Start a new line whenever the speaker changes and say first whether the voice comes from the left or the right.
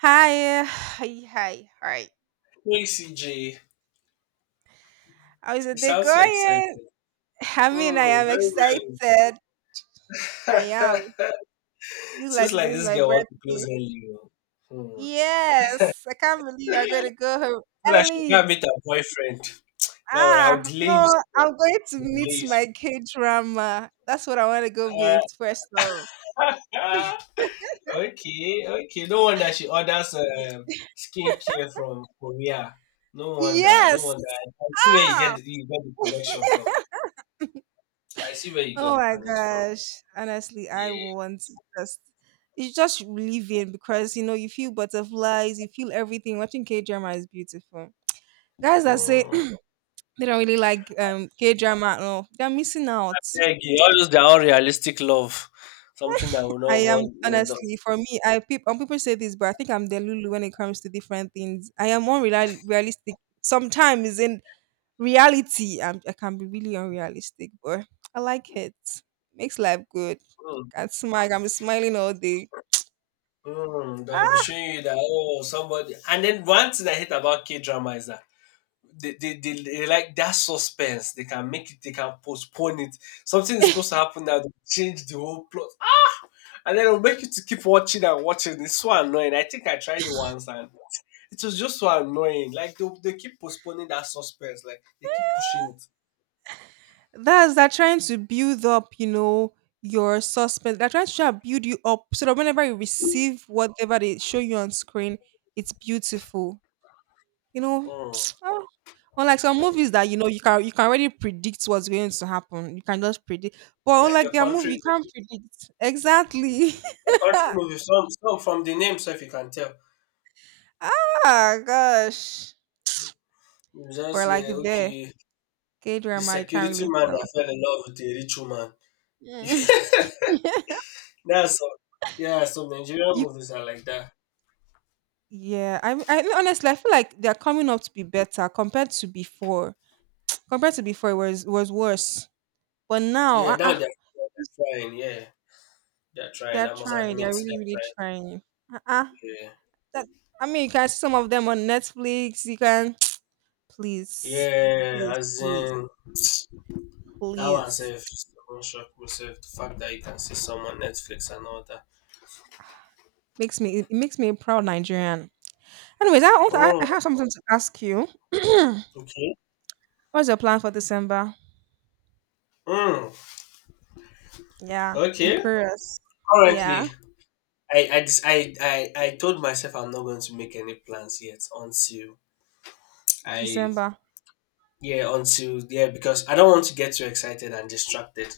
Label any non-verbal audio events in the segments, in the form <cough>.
right: Hi, <sighs> hi, hi, hi.
left: Hey CJ,
right: How's the
left: you
right: day
left: sound so excited.
right: going? <laughs> I mean, I
left: Mm,
right: am
left: very well.
right: excited. I am.
left: <laughs>
right: Feels like
left: Seems
right: today
left: like
right: is
left: this
right: my
left: girl wants to close
right: birthday.
left: early. Oh. Hmm.
right: Yes, I can't believe I'm gonna go home
left: So that she
right: early.
left: can meet her boyfriend. Don't worry, I'll
right: Ah,
left: delay you,
right: no,
left: sir.
right: I'm going to
left: I'll
right: meet
left: delay you,
right: my K drama. That's what I want to go meet
left: sir.
right: first off.
left: Uh, <laughs> okay, okay. No wonder she orders skincare from Korea. No wonder, no
right: Yes.
left: wonder. I see where
right: Ah.
left: you got the connection from.
right: <laughs>
left: I see where you got
right: Oh
left: the
right: my
left: connection from.
right: gosh. Honestly, I
left: Yeah.
right: want to just it's just living because you feel butterflies, you feel everything. Watching K drama is beautiful. Guys that say <clears throat>
left: Hmm.
right: they don't really like K drama, no, they're missing out.
left: Eggy, all those they are all realistic love. Something that will
right: I
left: not
right: am
left: want will not-
right: honestly for me, people say this, but I think I'm the Lulu when it comes to different things. I am unrealistic sometimes in reality. I can be really unrealistic, but I like it. Makes life good.
left: mm,
right: I can smile. I'm smiling all day.
left: they'll be
right: Ah,
left: showing you that oh somebody, and then one thing I hate about K drama is that they like that suspense. They can make it, they can postpone it. Something is supposed to happen now, they change the whole plot. And then it'll make you to keep watching and watching. It's so annoying. I think I tried it once and it was just so annoying. Like they keep postponing that suspense, like they keep pushing it.
right: that's they're trying to build up, your suspense. They're trying to try and build you up so that whenever you receive whatever they show you on screen, it's beautiful. You know,
left: Mm.
right: <tsk> ah. Unlike some movies that you can already predict what's going to happen. You can just predict, but
left: Like
right: unlike
left: your
right: their
left: country
right: movie, you can't predict exactly. <laughs>
left: A country movie, some from the name sef you can tell.
right: Ah, gosh,
left: You just
right: we're like
left: hear
right: there.
left: okay,
right: K
left: the
right: drama, you can't
left: security
right: really
left: man that
right: tell.
left: fell in love with a rich woman.
right: Mm.
left: <laughs>
right: <laughs>
left: That's all. Yeah, some Nigerian
right: You
left: movies are like that.
right: Yeah, I honestly, I feel like they're coming up to be better compared to before. Compared to before, it was worse. But now,
left: Yeah, now they're trying, yeah. They're trying.
right: they're
left: I must
right: trying.
left: admit
right: They're really, really
left: they're
right: trying. Uh, uh
left: trying.
right: that, I mean, you can see some of them on Netflix. <tsk> Please,
left: Yeah. Yeah,
right: please,
left: as
right: please,
left: in that one
right: please.
left: self one shock myself. The fact that you can see some on Netflix and all that.
right: It makes me a proud Nigerian. Anyways, I want, I
left: Oh,
right: have something to ask you. <clears throat>
left: okay.
right: What's your plan for December?
left: Mm,
right: Yeah, I'm
left: okay.
right: curious.
left: Currently.
right: Yeah,
left: I just I told myself I'm not going to make any plans yet until I
right: December.
left: yeah, until yeah, because I don't want to get too excited and distracted.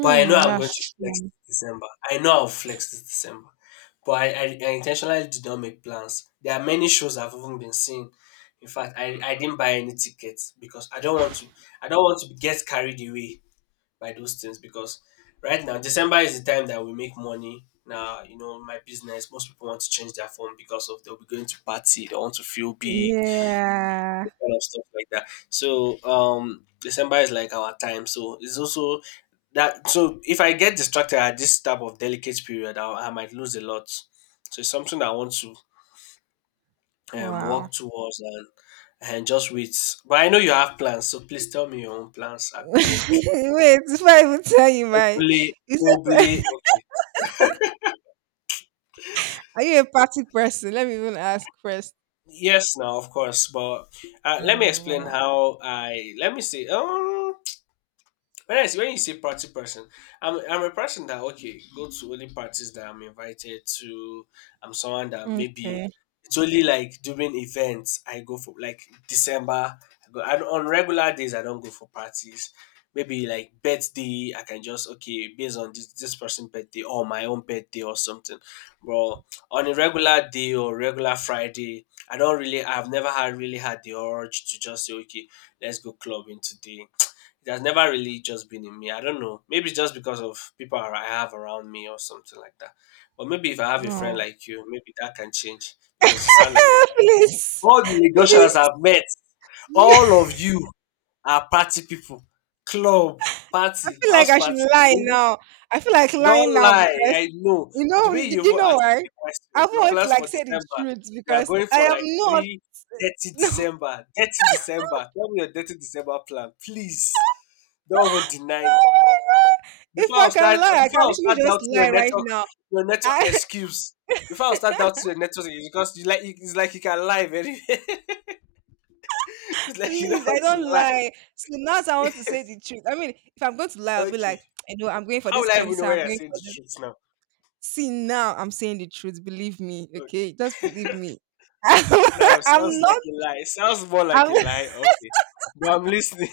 left: But I know I'm going
right: that's
left: to flex
right: true.
left: this December. I know I'll flex this December. But I intentionally did not make plans. There are many shows I've even been seeing. In fact, I didn't buy any tickets because I don't want to get carried away by those things because right now December is the time that we make money. Now you know my business. Most people want to change their phone because of they'll be going to party. They want to feel big,
right: Yeah.
left: those kind of stuff like that. So December is like our time. So it's also that. So if I get distracted at this type of delicate period, I might lose a lot. So it's something that I want to work
right: Wow.
left: towards and just wait. But I know you have plans, so please tell me your own plans
right: <laughs>
left: are big.
right: Wait, before I even tell you
left: Hopefully,
right: you said,
left: hopefully, okay.
right: <laughs> are you a party person? Let me even ask first.
left: Yes, now of course, but let me explain
right: Oh,
left: how I let me see. Whereas when you say party person, I'm a person that okay go to only parties that I'm invited to. I'm someone that
right: wow.
left: maybe
right: Okay.
left: it's only like during events I go for like December. I go and on regular days I don't go for parties. Maybe like birthday, I can just okay based on this person's birthday or my own birthday or something. But on a regular day or regular Friday, I don't really I've never had really had the urge to just say okay, let's go clubbing today. It has never really just been in me. I don't know. Maybe it's just because of I have around me or something like that. But maybe if I have a friend
right: Oh.
left: like you, maybe that can change because you sound like a
right: <laughs> Please.
left: all the Lagosians
right: Please.
left: I've met, all
right: <laughs>
left: of you are party people. Club,
right: I
left: party,
right: feel like
left: house
right: I should
left: party. You
right: lie
left: know?
right: now. I feel like
left: Don't
right: lying now
left: lie, I
right: because
left: know. The way you
right: did you
left: even
right: know
left: asked
right: why?
left: me the
right: I
left: question, your
right: won't
left: plans
right: like
left: for
right: say the
left: December,
right: truth
left: you are
right: because
left: going
right: I
left: for
right: am
left: like
right: not.
left: three
right: <laughs>
left: thirty
right: No,
left: December. 30 December. Tell me your 30 December plan, please. Don't even deny it.
right: if I can lie, I
left: Before
right: can
left: I
right: literally
left: start
right: just
left: doubting your
right: lie right
left: network
right: now. <laughs>
left: excuse. Before I start doubting your network excuse, because you like it's like you can lie very <laughs> it's like you know how
right: Please, I
left: to
right: don't
left: lie.
right: lie. So now I want to say the truth. I mean, if I'm going to lie, I'll be
left: Okay.
right: like, I know I'm going for
left: How
right: this
left: will I even know
right: concert, I'm
left: when I'm
right: going
left: saying
right: for
left: the
right: this.
left: truth now?
right: See, now I'm saying the truth. Believe me,
left: Uh,
right: okay? Just believe me. <laughs>
left: Now it sounds
right: I'm
left: like
right: not
left: a lie. It sounds more like
right: I'm
left: a lie. Okay. But I'm listening.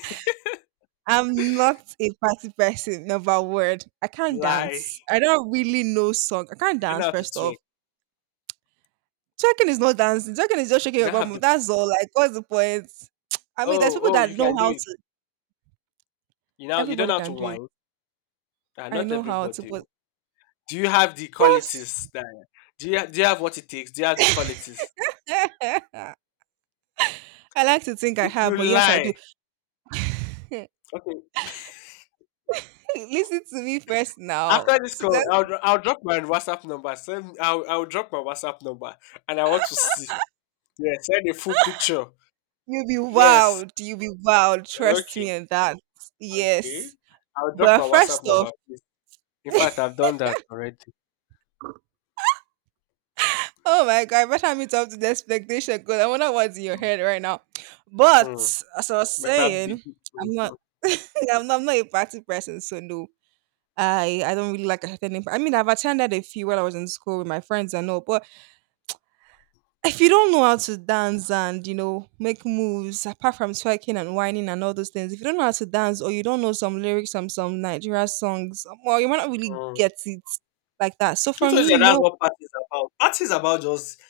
right: I'm not a party person, never word. I
left: <laughs>
right: can't
left: lie.
right: dance. I don't really know song. I can't
left: You don't know
right: dance
left: how to
right: first
left: twerk.
right: off. Twerking is not dancing. Twerking is just shaking
left: You
right: your
left: don't have
right: bum.
left: the
right: That's all. Like, what's the point? I mean, there's
left: oh,
right: people
left: oh,
right: that
left: you
right: know
left: can do
right: how
left: it.
right: to.
left: You know you don't know
right: Everybody
left: how to
right: can do it.
left: whine. Ah,
right: I
left: not
right: know how to.
left: everybody.
right: But
left: Do you have the
right: what's—
left: qualities that do you have what it takes? Do you have the qualities?
right: <laughs> I like to think I
left: If you
right: have, but yes, I do.
left: lie,
right: <laughs>
left: okay.
right: Listen to me first now.
left: After this call, I'll drop my WhatsApp number. Send I'll drop my WhatsApp number, and I want to see. Yeah, send a full picture.
right: You'll be
left: Yes.
right: wowed. You'll be wowed. Trust
left: Okay.
right: me on that.
left: Okay.
right: Yes.
left: I'll drop
right: But
left: my
right: first
left: WhatsApp
right: off,
left: number, please. In fact,
right: <laughs>
left: I've done that already.
right: oh my God, I better meet up to the expectation because I wonder what's in your
left: Mm.
right: head right now. But
left: Mm.
right: as I was
left: Better be.
right: saying, I'm not,
left: Mm.
right: <laughs> I'm not a party person, so no. I don't really like attending. I mean, I've attended a few while I was in school with my friends and all, but if you don't know how to dance and make moves apart from twerking and whining and all those things, if you don't know how to dance or you don't know some lyrics from some Nigeria songs, well, you might not really
left: Mm.
right: get it like that. So
left: I
right: for
left: told you
right: me,
left: that that's
right: no.
left: what party is about. Party is about just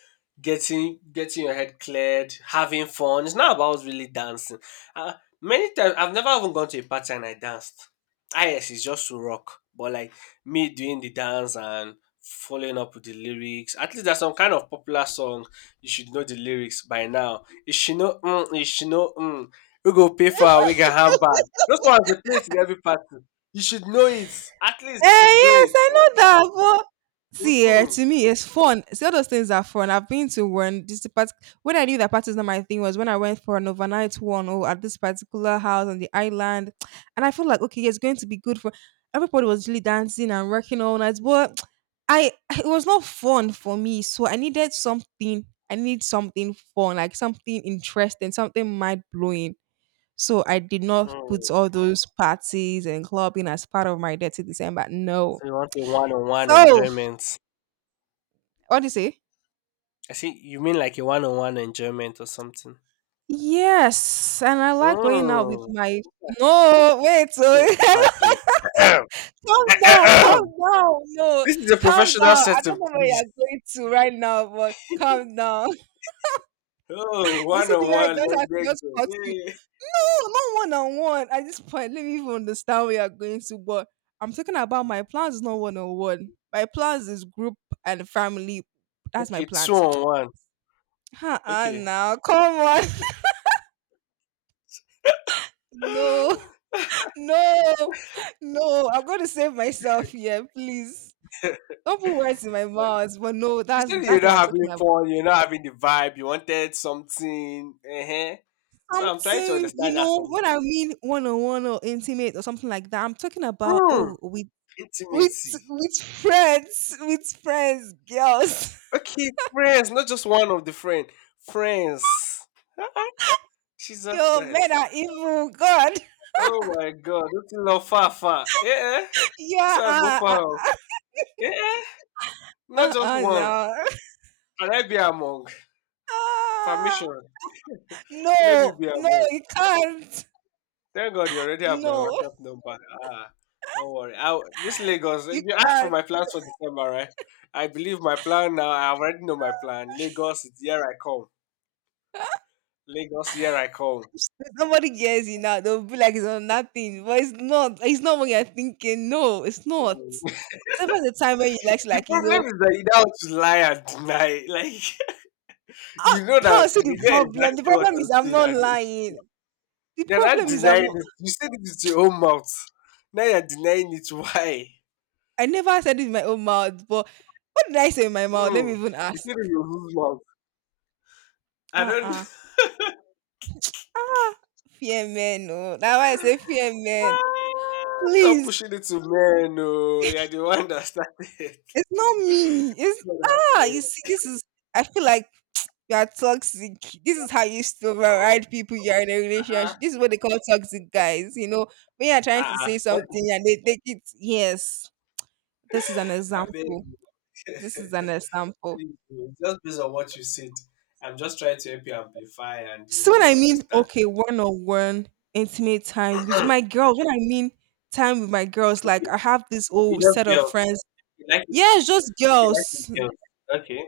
left: getting your head cleared, having fun. It's not about really dancing. Uh, many times I've never even gone to a party and I danced. Ah yes, it's just to rock. But like me doing the dance and following up with the lyrics. At least there's some kind of popular song. You should know the lyrics by now. You she know mm, you she know mm. We go pay for our wig and handbag. Those ones they play it in every party. You should know it. At
right: Eh,
left: least you should know
right: yes,
left: it.
right: I know
left: Eh,
right: that. But see, eh,
left: mhm.
right: to me, it's fun. See, all those things are fun. I've been to one. This part, when I knew that party is not my thing was when I went for an overnight one, at this particular house on the island, and I feel like okay, it's going to be good for everybody. Was really dancing and working all night, but I it was not fun for me. So I needed something. I need something fun, like something interesting, something mind blowing. So I did not
left: Mm.
right: put all those parties and clubbing as part of my dirty December. No.
left: So you want a one-on-one
right: So
left: enjoyment.
right: what do you say?
left: I see you mean like a one-on-one enjoyment or something.
right: Yes, and I like going out with
left: Mm.
right: my. No, wait.
left: Oh, bad
right: Oh,
left: game. <coughs>
right: <laughs> calm
left: <clears throat>
right: down, calm down. No,
left: this is a
right: calm
left: professional
right: down. I
left: setting,
right: don't know where
left: please.
right: you're going to right now, but
left: <laughs>
right: calm down.
left: oh,
right: You see, the guy
left: one-on-one,
right: just
left: let
right: has
left: that
right: just
left: go.
right: cut you.
left: Yeah.
right: No, not one on one. At this point, let me even understand where you're going to. But I'm talking about my plans is not one on one. My plans is group and family. That's my
left: Okay,
right: plans. <tsk>
left: two-on-one.
right: Uh-uh,
left: Okay.
right: now, come on. <laughs> No,
left: <laughs>
right: no, no. I'm going to save myself here, please.
left: you
right: Don't put words in my mouth. But no, that's
left: said you're
right: that's what
left: not
right: I'm talking
left: having
right: about.
left: fun, you're not having the vibe, you wanted something. So I'm trying to
right: Something,
left: understand that something.
right: when I mean one on one or intimate or something like that, I'm talking about,
left: Mm,
right: oh, we with
left: intimacy.
right: with friends, girls.
left: Okay, friends, not just one of the friend. Friends. <laughs>
right: <laughs>
left: Jesus
right: Yo, men
left: Christ.
right: are evil. God,
left: Oh my god, this is not far far. Yeah.
right: <laughs> yeah,
left: So I go far. Yeah. Not just one.
right: no,
left: Can I be among?
right: <laughs> ah,
left: Permission. Let me
right: no,
left: be
right: no,
left: among.
right: you can't.
left: Thank God you already have my
right: No,
left: WhatsApp number. Ah, don't worry. This Lagos,
right: you
left: you asked for
right: can't.
left: my plans for December, right? I believe my plan now. I already know my plan. Lagos, here I come. Lagos, here I come.
right: Nobody hears you now. They'll be like it's on nothing, but it's not. It's not what you're thinking. No, it's not.
left: Mm.
right: Except for the time when you like,
left: The problem is that you now want to lie and deny. Like <laughs>
right: oh,
left: you know
right: now
left: that
right: I see the
left: you know
right: problem. The
left: exactly what
right: problem
left: I'm
right: is I'm
left: saying,
right: not
left: and it's true.
right: lying. The
left: You're not
right: problem is I'm
left: denying
right: not.
left: it. You said it with your own mouth. Now you're denying it. Why?
right: I never said it in my own mouth, but what did I say in my mouth? Let
left: Hmm.
right: me even
left: You
right: ask.
left: said it with your own mouth. I
right: Uh-uh.
left: don't.
right: Ah, fear men, no. That's why I say fear men.
left: <laughs> Stop
right: Please,
left: pushing it to men. No, you're the one that started it. <laughs>
right: it's not me.
left: God, I
right: You see,
left: beg. <laughs>
right: this is I feel like you are toxic. This is how you used to override people you are in a
left: ah,
right: relationship. This is what they call toxic guys. When you're trying
left: ah,
right: to
left: ah.
right: say
left: What? <laughs>
right: something and they take it, yes. This is an
left: I beg.
right: example.
left: <laughs>
right: This is an example.
left: please, just based on what you said, I'm just trying to help you amplify and you
right: So when
left: know
right: I mean
left: understand.
right: okay, one on one intimate time with
left: Hmm,
right: my girls, when I mean time with my girls,
left: okay,
right: like I have this
left: okay,
right: whole
left: just
right: set of
left: girls.
right: friends.
left: You like it.
right: Yeah, it's just
left: Okay, like it with
right: girls.
left: girls. Okay.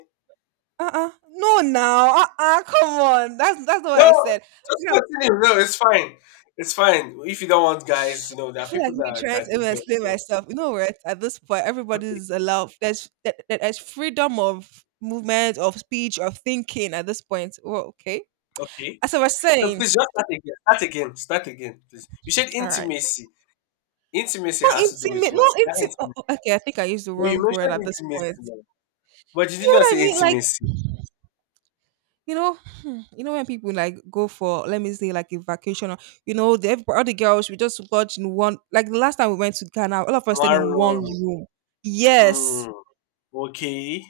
right: Uh-uh. No now. Uh-uh. Come on. That's not what
left: No,
right: I said.
left: just
right: You know,
left: continue. No, it's fine. It's fine. If you don't want guys, you know there
right: I
left: are
right: feel
left: people
right: like me
left: that
right: trying to
left: do
right: even
left: girls.
right: explain
left: So
right: myself. You know what? At this point,
left: okay,
right: everybody's allowed there's there- there's freedom of movement, of speech, of thinking at this point. Well, okay.
left: okay.
right: As I was
left: So
right: saying,
left: please just start again. Start again. Start again, please. You said
right: all right.
left: intimacy. Intimacy
right: Not
left: has to do with
right: intimate,
left: what?
right: not
left: That
right: intimate.
left: intimacy.
right: Okay, I think I used the
left: No, you
right: wrong word at
left: mentioned
right: this
left: intimacy,
right: point.
left: now, but you did
right: You
left: not
right: know what I
left: say
right: mean? Like,
left: intimacy.
right: you know, when people like go for, let me say, like a vacation, or, all the girls we just lodge in one. Like the last time we went to Ghana, all of us stayed in one
left: One.
right: room. Yes,
left: Hmm. Okay.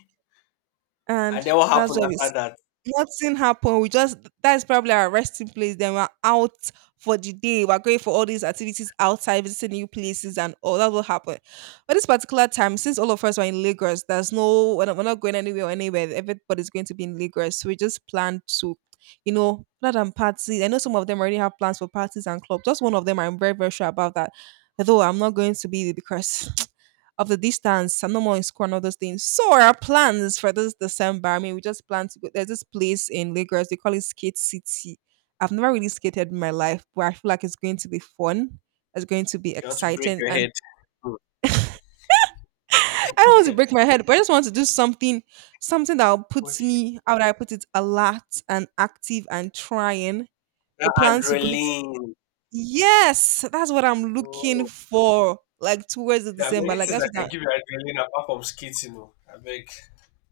left: And
right: and
left: then what
right: that's
left: happened
right: where we
left: after
right: s-
left: that?
right: nothing happened. We just That's probably our resting place. Then we're out for the day. We're going for all these activities outside, visiting new places and all. That's what happened. But this particular time, since all of us were in Lagos, there's no we're not, we're not going anywhere or anywhere. Everybody's going to be in Lagos. So we just planned to, rather than party. I know some of them already have plans for parties and clubs. Just one of them I'm very, very sure about that. Although I'm not going to be there because of the distance and no more in school and all those things. So our plans for this December, I mean, we just plan to go. There's this place in Lagos, they call it Skate City. I've never really skated in my life, but I feel like it's going to be fun. It's going to be
left: You want to break
right: exciting.
left: your
right: And
left: head. Hmm.
right: <laughs> I don't want to break my head, but I just want to do something, something that will
left: <laughs>
right: put
left: okay.
right: me, how would I put it, alert and active and trying. The
left: That
right: plans to go.
left: adrenaline.
right: Yes, that's what I'm looking
left: Oh,
right: for. Like towards the
left: there are
right: December.
left: many
right: Like
left: things
right: that's
left: that
right: what
left: can
right: I
left: give you adrenaline apart from skating. You know. I beg,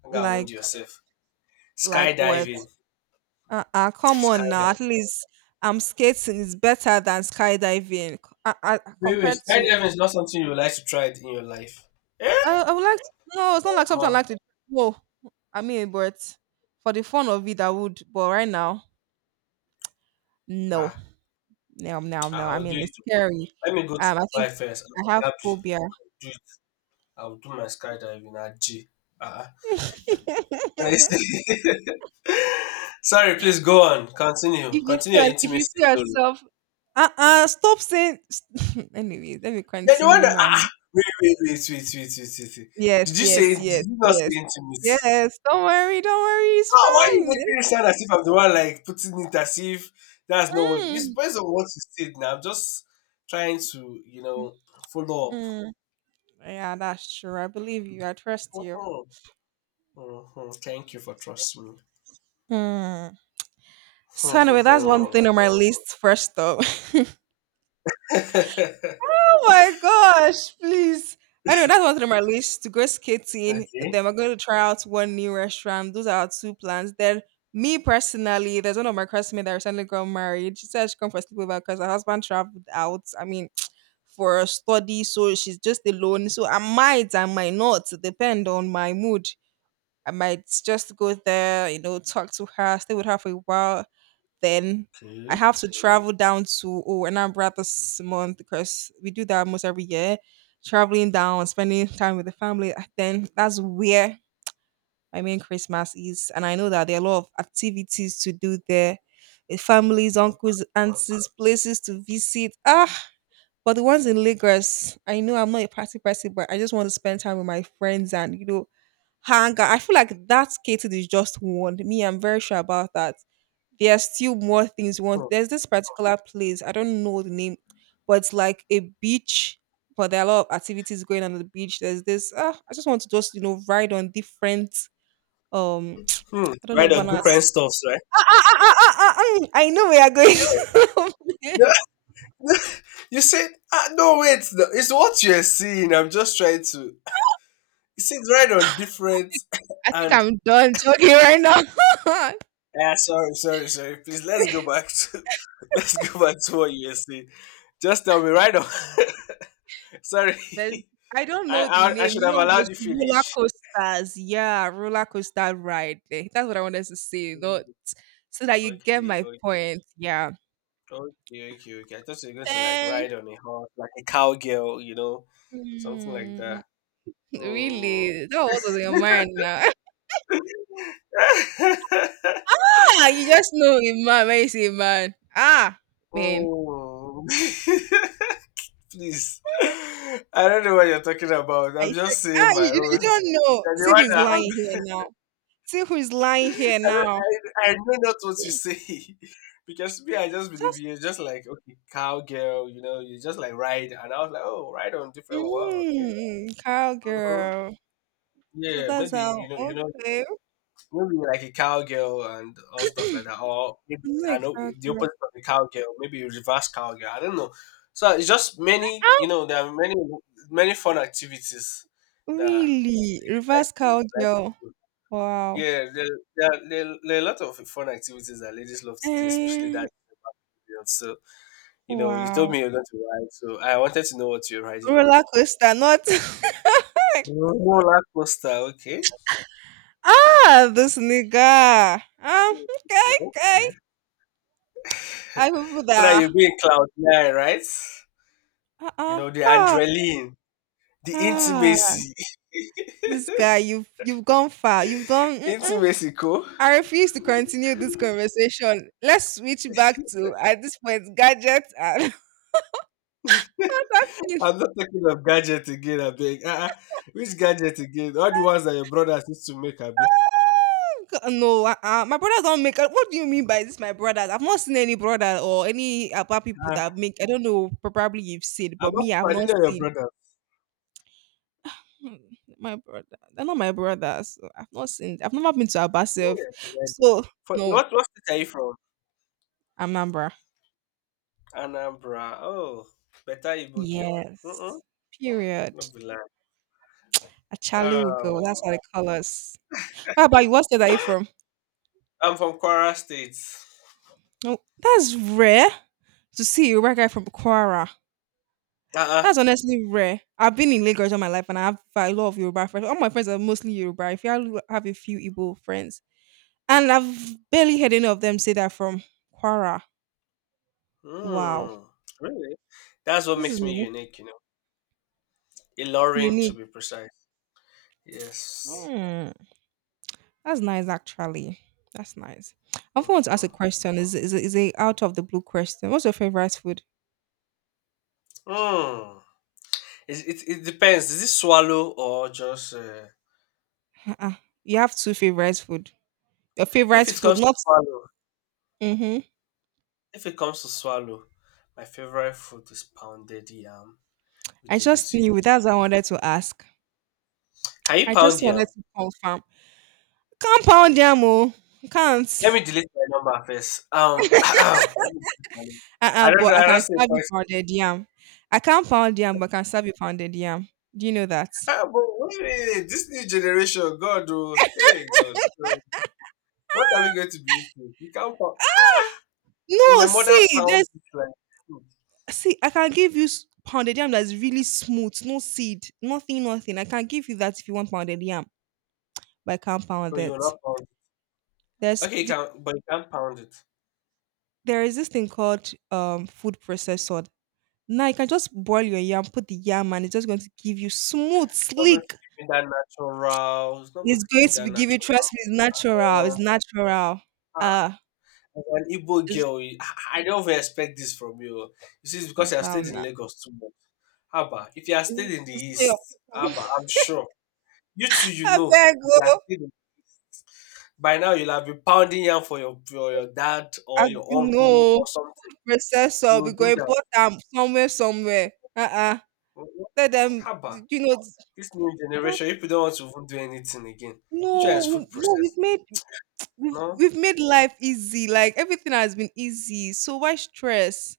left: I think I wound
right: like
left: yourself.
right: like what.
left: Skydiving.
right: Uh-uh, come on now. At
left: Skydiving.
right: least skating is better than skydiving. Compared to
left: Skydiving is not something you would like to try it in your life. Eh?
right: I would like to, no, it's not like
left: Omo.
right: something I like to no. I mean, but for the fun of it, I would. But right now, no,
left: Ah,
right: no, no, no.
left: ah,
right: I
left: I'll do
right: mean,
left: it.
right: it's scary.
left: Let me go to
right: I think
left: Dubai first. I'll be
right: I have
left: happy.
right: phobia.
left: Do it. I'll do my skydiving at G. Ah.
right: <laughs> If
left: <laughs> sorry, please go on. Continue.
right: you see,
left: Continue your
right: if you
left: intimacy
right: see
left: story.
right: yourself, stop saying. <laughs> Anyways, let me
left: You're the one
right: continue
left: that ah, ah,
right: mine.
left: wait.
right: Yes,
left: Did you
right: yes, yes,
left: not say
right: yes.
left: intimate?
right: Yes, don't worry, it's
left: Ah, why are you
right: fine.
left: making
right: It's
left: it sound as if I'm the one like putting it as if that's not what it's
right: fine.
left: based on what you said now. I'm just trying to, you know, follow up.
right: Mm. Yeah, that's true. I believe you. I trust you.
left: Mhm, mhm. Thank you for trusting me.
right: Mm. So anyway, that's one thing
left: Mhm.
right: on my list first up. <laughs>
left: <laughs> okay.
right: Oh my gosh, please. Anyway, that's one thing on my list, to go skating.
left: Okay.
right: Then we're going to try out one new restaurant. Those are our two plans. Then me personally, there's one of my classmates that recently got married. She said she come for sleepover because her husband traveled out. I mean, for a study, so she's just alone. So I might not, depend on my mood. I might just go there, talk to her, stay with her for a while. Then I have to travel down to oh, Anambra this month, because we do that almost every year. Traveling down, spending time with the family. Then that's where my main Christmas is, and I know that there are a lot of activities to do there with families, uncles, aunties, places to visit. Ah, but the ones in Lagos, I know I'm not a party person, but I just want to spend time with my friends and hang out. I feel like that's catered is just one. Me, I'm very sure about that. There are still more things you
left: Hmm.
right: want. There's this particular place, I don't know the name, but it's like a beach. But there are a lot of activities going on at the beach. There's this. I just want to just ride on different. Um, <tsk>
left: Hmm.
right: I don't
left: Right
right: know,
left: on
right: Vanas.
left: different stuffs, right?
right: I know we are going.
left: You,
right: <laughs> I
left: <laughs> you said, ah, no, wait, no, it's what you're seeing. I'm just trying to it seems right on different <laughs>
right: think
left: and
right: I'm done joking right now. <laughs>
left: yeah, sorry, sorry, sorry. Please let's go back to <laughs> let's go back to what you were saying. Just tell me right on. <laughs> sorry.
right: There's,
left: <laughs>
right: I don't
left: I,
right: know the
left: I
right: name.
left: should
right: You
left: have
right: know
left: allowed
right: those
left: you
right: roller
left: finish.
right: coasters. Yeah, roller coaster ride. Eh, that's what I wanted to say. Not so that you get
left: Okay,
right: my
left: okay,
right: point. Yeah.
left: okay. I thought you were going to like
right: Then
left: ride on a horse, like a cowgirl, you know, something like that.
right: mm,
left: Mm.
right: really, that was on your mind now.
left: <laughs>
right: <laughs> Ah, you just know a man when you say a man. Ah, man.
left: Mm. <laughs> please. <laughs> I don't know what you're talking about.
right: I
left: I'm
right: sure,
left: just saying
right: ah,
left: my
right: you
left: own.
right: don't know.
left: You're the
right: See
left: one
right: who's
left: that
right: lying
left: have-
right: here now. See who's
left: <laughs>
right: lying
left: I,
right: here now.
left: don't- I know not what you say. <laughs> Because me, I just believe
right: Just
left: you. Just like, okay, cowgirl, you just like ride. And I was like, oh, ride on different what? Okay. Hmm.
right: cowgirl. So
left: Yeah,
right: that's
left: maybe,
right: how. Okay.
left: maybe like a cowgirl and all stuff like that. Or maybe,
right: I'm not
left: I
right: a
left: know, the
right: cowgirl.
left: opposite of a cowgirl, maybe a reverse cowgirl. I don't know. So it's just many,
right: Ah,
left: there are many, many fun activities that
right: really?
left: like
right: Reverse
left: to like.
right: cowgirl. Wow.
left: Yeah, there are a lot of fun activities that ladies love to do, especially
right: Eh,
left: that period. So, you told
right: wow.
left: me you're going to ride, so I wanted to know what you're riding on.
right: Roller coaster, not. <laughs>
left: Roller coaster, okay.
right: Ah, this nigga. Ah, okay, okay.
left: Okay.
right: I
left: <laughs>
right: people
left: So that
right: that.
left: you'll be in cloud nine, right?
right: Ah, ah,
left: The
right: ah,
left: adrenaline, the
right: ah.
left: intimacy.
right: This guy,
left: <laughs>
right: you've gone far. You've done. Mm-mm.
left: Intimacy, cool.
right: I refuse to continue this conversation. Let's switch back to at this point gadgets and <laughs> other things.
left: I'm not talking of gadget again, I beg. Uh-uh. Which gadget again? All the ones that your brothers used to make, Abi.
right: No, my brothers don't make. What do you mean by this? My brothers, I've not seen any brother or any about people
left: Uh,
right: that make. I don't know. Probably you've seen,
left: I'm
right: but
left: not,
right: me, I've
left: I didn't
right: not
left: know your
right: seen.
left: brother.
right: Hmm, my brother, they're not my brothers, so I've not seen. I've never been to Abasif,
left: Yes, Iwedo.
right: so
left: For,
right: no,
left: what, what state are you from?
right: Amambra.
left: Anambra. Oh, better Igbo girl. Mm-mm,
right: Yes. Period.
left: no be lie.
right: A Chalu girl. That's
left: Um,
right: how they call us. What about you? What state are you from?
left: I'm from Kwara State.
right: Oh, that's rare to see a white guy from Kwara.
left: Uh-uh.
right: That's honestly rare. I've been in Lagos all my life and I have a lot of Yoruba friends. All my friends are mostly Yoruba. If you have a few Igbo friends. And I've barely heard any of them say that from Quara. Wow.
left: Mm, really? That's what
right: This is
left: makes me
right: new.
left: unique. Ilorin, to
right: Unique.
left: be precise.
right: Oh,
left: Yes.
right: hmm. That's nice actually. That's nice. I want to ask a
left: Mm,
right: question. Is a out of the blue question. What's your favorite food?
left: mm. Mm. It depends. Is it swallow or just...
right: Ah, you have two favorite food. Your
left: if
right: favorite
left: it
right: food,
left: comes to
right: not
left: swallow,
right: mm-hmm.
left: if it comes to swallow, my favorite food is pounded yam with
right: I just
left: egusi.
right: knew that's what I wanted to ask.
left: Can you
right: I
left: pound
right: just
left: yam?
right: wanted to confirm. Can't pound yam, oh, can't.
left: Let me delete my number first. <clears throat> Let me delete my number. I
right: Uh-uh,
left: don't
right: but
left: know.
right: I
left: I don't
right: can
left: see a.
right: serve you pounded yam. I can't pound yam, but I can serve you pounded yam. Do you know that?
left: But wait, wait, this new generation, God, oh, hey, God, so, what are we going to be eating? You can't pound. So my
right: No,
left: mother
right: see,
left: pounds
right: there's
left: it like, hmm,
right: see, I can give you s- pounded yam that's really smooth, no seed, nothing, nothing. I can give you that if you want pounded yam, but I can't pound
left: but you will
right: it.
left: not pound. It.
right: There's
left: Okay, you
right: th-
left: can, but you can't pound it. It's
right: there is this thing called food processor. Now you can just boil your yam, put the yam, and it's just going to give you smooth,
left: not going to
right: sleek.
left: give me that natural. It's not going
right: It's
left: to give
right: going
left: me
right: to
left: that
right: be give you,
left: natural.
right: trust me, it's natural,
left: Uh,
right: it's natural.
left: ah,
right: Ah.
left: as an Igbo
right: It's
left: girl, I don't even expect this from you. You see, it's because I
right: it's
left: have
right: now
left: stayed in Lagos too much. Haba, if you are still
right: It's
left: in the
right: it's not your
left: East, haba,
right: people.
left: I'm sure. You two you
right: <laughs>
left: know.
right: Abeg
left: If you are
right: oh.
left: still. In by now you'll have been pounding yam for your dad or
right: I
left: your uncle
right: no.
left: or something.
right: Process
left: You
right: up,
left: will
right: we go
left: do that.
right: import am somewhere somewhere.
left: Mhm.
right: Tell them,
left: Haba,
right: you know.
left: this new
right: Ah,
left: generation, people don't want to even do anything again. Which one is
right: no,
left: food processing?
right: we've
left: No?
right: we've made life easy. Like everything has been easy. So why stress?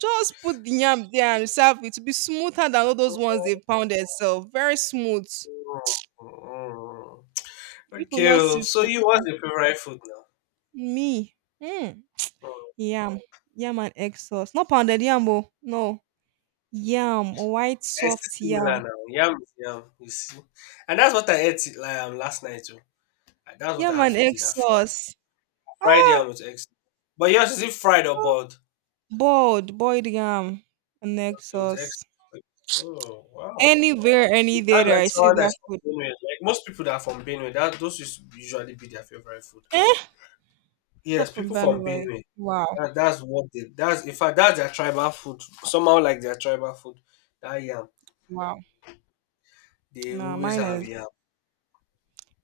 right: Just put the yam there and serve it. To be smoother than all those ones they pounded sef. Very smooth.
left: Mm.
right: People
left: Okay,
right: not
left: oh,
right: see
left: so you what's your favorite food now?
right: me. Hmm.
left: Mm.
right: Yam. Yam and egg sauce. Not pounded yam, oh. No. Yam. White
left: It's
right: soft
left: still similar
right: yam.
left: now. Yam is yam, you see. And that's what I ate like last night. Oh. That's what
right: Yam
left: I had
right: and
left: for
right: egg
left: dinner.
right: sauce.
left: Fried
right: Ah,
left: yam with eggs. But yours, is it fried or
right: ah.
left: boiled?
right: Boiled. Boiled yam and egg
left: Okay, with eggs.
right: sauce.
left: Oh wow!
right: Anywhere, any day
left: Sounds
right: that
left: like
right: I see
left: someone
right: that
left: that's
right: food.
left: from Benue. Like most people that are from Benue, that those is usually be their favorite food.
right: Eh? Not
left: Yes,
right: from
left: people from
right: Benway.
left: Benue.
right: Wow.
left: That's what they. That's in fact that's their tribal food. Somehow like their tribal food. That yam.
right: Wow.
left: They
right: No,
left: always
right: mine
left: have yam.
right: is.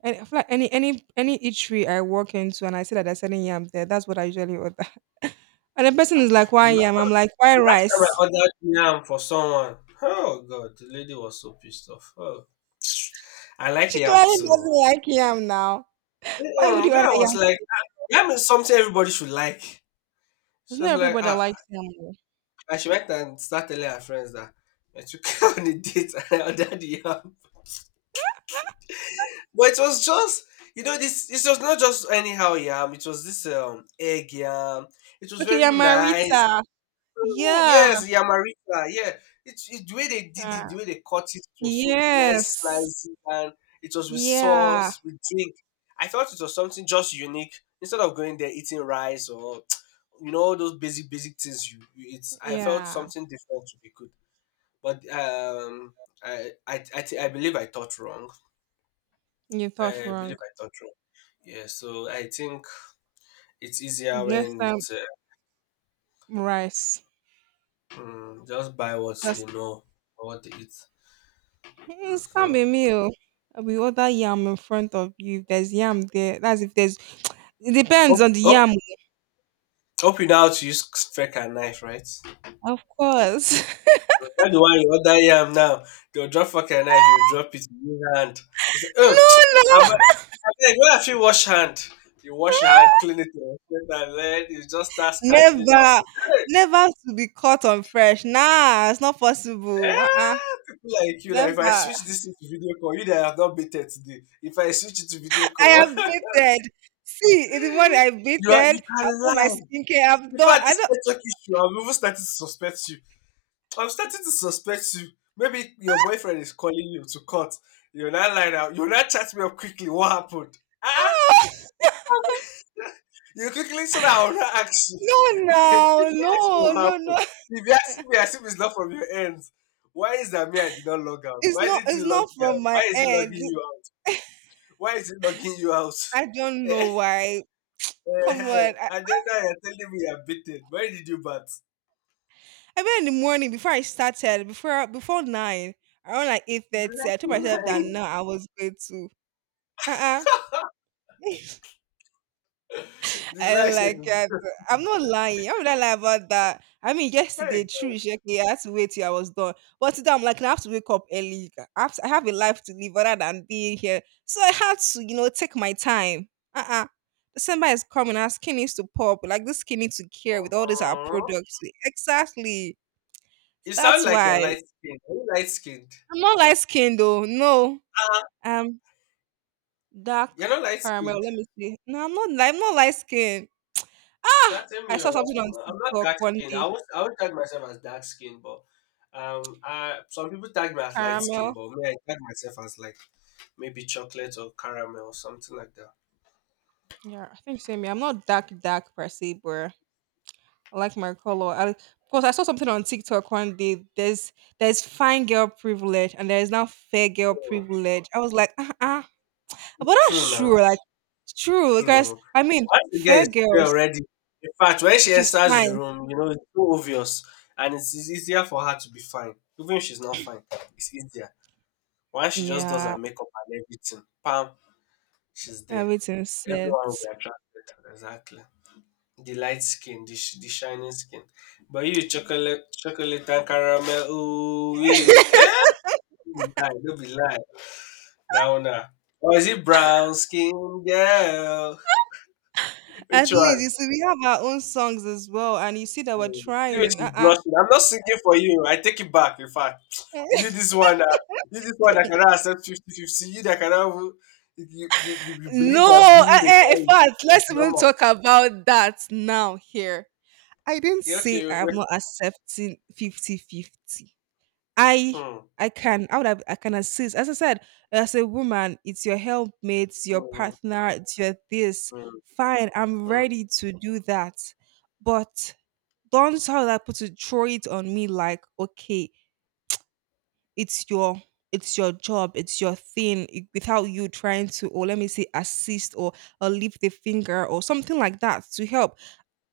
right: And I feel like any eatery I walk into and I see that they're selling yam there, that's what I usually order. <laughs> And the person is like,
left: The
right: why yam? I'm
left: last,
right: like, why
left: the last time I
right: rice? <laughs>
left: ordered yam for someone, oh god, the lady was so pissed off. Oh, <tsk> I like
right: She
left: yam
right: clearly
left: too.
right: doesn't like yam now. Why would
left: Mm-mm,
right: you
left: me, I
right: order yam
left: was like,
right: first?
left: yam is something everybody should like.
right: It's
left: So
right: not
left: it's like,
right: everybody that likes yam, oh.
left: and she went and started telling her friends that I took her <laughs> on a date and I ordered the yam. But it was just, it was not just anyhow yam. It was this egg yam. It was
right: Okay,
left: very nice. <laughs>
right: Yamarita.
left: Oh,
right: Yeah.
left: yes, Yamarita. Yeah, the way they did it, the way they cut it was so nice
right: Yes.
left: slices, and it was with
right: Yeah.
left: sauce, with drink. I thought it was something just unique. Instead of going there eating rice or <tsk> all those basic basic things you eat, I felt
right: Yeah.
left: something different to be good. But I believe I thought wrong.
right: You
left: I
right: thought
left: Mm. believe
right: wrong.
left: I thought wrong. Yeah, so I think it's easier
right: Next
left: when
right: time,
left: it's
right: rice.
left: just buy what they
right: Just
left: know or what they eat.
right: "Mm, it's gonna
left: Mhm.
right: be a meal. We order yam in front of you. If there's yam there, that's if there's. <tsk> It depends on the
left: Hope,
right: yam,
left: up you now to use fork and knife, right? But
right: of course.
left: not the one you order yam now. They'll drop fork and knife, you drop it in your hand. You say, I'm
right: <laughs> No, no,
left: like, when I feel wash hand, you wash your hand, clean it, you wash it, and then you just start scattering down
right: never,
left: food. Hey,
right: never to be caught on fresh. Nah, it's not possible.
left: eh, people like you, like if I
right: Never.
left: switch this into video call, you that have not baited today. If I switch it to video
right: I
left: call,
right: have baited. See, it's the
left: <laughs>
right: one I
left: you
right: baited. I've
left: can
right: done my
left: lie.
right: skincare. I've
left: In
right: done.
left: fact,
right: I
left: this network issue, I'm even starting to suspect you. I'm starting to suspect you. Maybe your boyfriend is calling you to court. You're not lying out. You're not chat me up quickly. What happened? Ah,
right: don't. <gasps> <laughs>
left: <laughs> you quickly so that I'll not ask you. <laughs>
right: No,
left: You
right: no,
left: quickly ask me
right: no,
left: what
right: no,
left: happened.
right: no.
left: If you ask me, as if it's not from your end. Why is that me? I did not log out.
right: It's
left: Why
right: not.
left: did he
right: It's
left: log
right: not
left: me out?
right: from my
left: Why is he
right: end.
left: logging you out? Why is he logging you out?
right: I
left: <laughs>
right: don't
left: Eh,
right: know why.
left: eh,
right: Come
left: eh.
right: on.
left: And then now you're telling me you're beaten. Why did you bat?
right: I mean, in the morning before I started, before nine, around like eight
left: <laughs> You
right: thirty, I told
left: like
right: myself that
left: lying.
right: no, I was going to. Uh uh <laughs>
left: <laughs> The
right: I don't like
left: license.
right: that. I'm not lying. How would I lie about that? I mean, yesterday,
left: Hey,
right: true,
left: God.
right: it's like, yeah, I had to wait till I was done. But today, I'm like, I have to wake up early. I have a life to live other than being here. So I had to, take my time. Uh-uh. December is coming. Our skin needs to pop. Like, this skin needs to care with all these our
left: Mhm.
right: products. Exactly.
left: You sound
right: That's
left: like you're
right: why.
left: light skinned. Are you light skinned?
right: I'm not light skinned, though. No.
left: Ah,
right: Um, dark
left: you're not light
right: caramel.
left: skinned.
right: Let me see. No, I'm not light skinned. Ah!
left: Shut
right: I
left: me up.
right: saw something on
left: I'm not
right: TikTok
left: dark
right: one
left: skinned. I
right: day.
left: would tag myself as dark skinned, but some people tag me as light skinned,
right: Caramel.
left: but me I tag myself as like maybe chocolate or caramel or something like that.
right: Yeah, I think same. Yeah, I'm not dark dark per se, but I like my color. Because I saw something on TikTok one day. There's fine girl privilege and there's now fair girl
left: Oh,
right: privilege. I was like, uh,
left: it's
right: but
left: true
right: that's true.
left: now.
right: Like, it's true because
left: True.
right: I mean,
left: Once the girl
right: fair
left: is fair
right: girls,
left: already, in fact, when she
right: she's
left: enters the
right: fine.
left: room, it's so obvious and it's easier for her to be fine. Even if she's not fine, it's easier. While she just does
right: Yeah,
left: her makeup and everything, pam, she's there.
right: everything set.
left: Everyone will be attracted. Exactly. The light skin, the shining skin. But you, chocolate, chocolate and caramel, ooh, you. Eh? Don't be lie, don't be lie. Now, now. Or is it brown skin girl? Which
right: At least
left: one?
right: you see, we have our own songs as well, and you see that we're
left: See the way
right: trying.
left: she's blushing. I'm not singing for you. I take it back. In fact, you
right: <laughs>
left: this one, uh, you this one that cannot accept 50-50. You that cannot. You you believe that
right: No,
left: billing a guy
right: in
left: is,
right: fact,
left: is
right: let's even
left: normal.
right: talk about that now here. I didn't
left: Yeah,
right: say
left: okay. Wait,
right: I'm
left: wait.
right: not accepting fifty fifty. I
left: Hmm.
right: I can I can assist. As I said, as a woman, it's your helpmate, it's your
left: Hmm.
right: partner, it's your this.
left: Hmm.
right: Fine, I'm
left: Hmm.
right: ready to do that. But don't tell that put to throw it on me like, okay, it's your it's your job, it's your thing, it- without you trying to, or let me say, assist or lift the finger or something like that to help.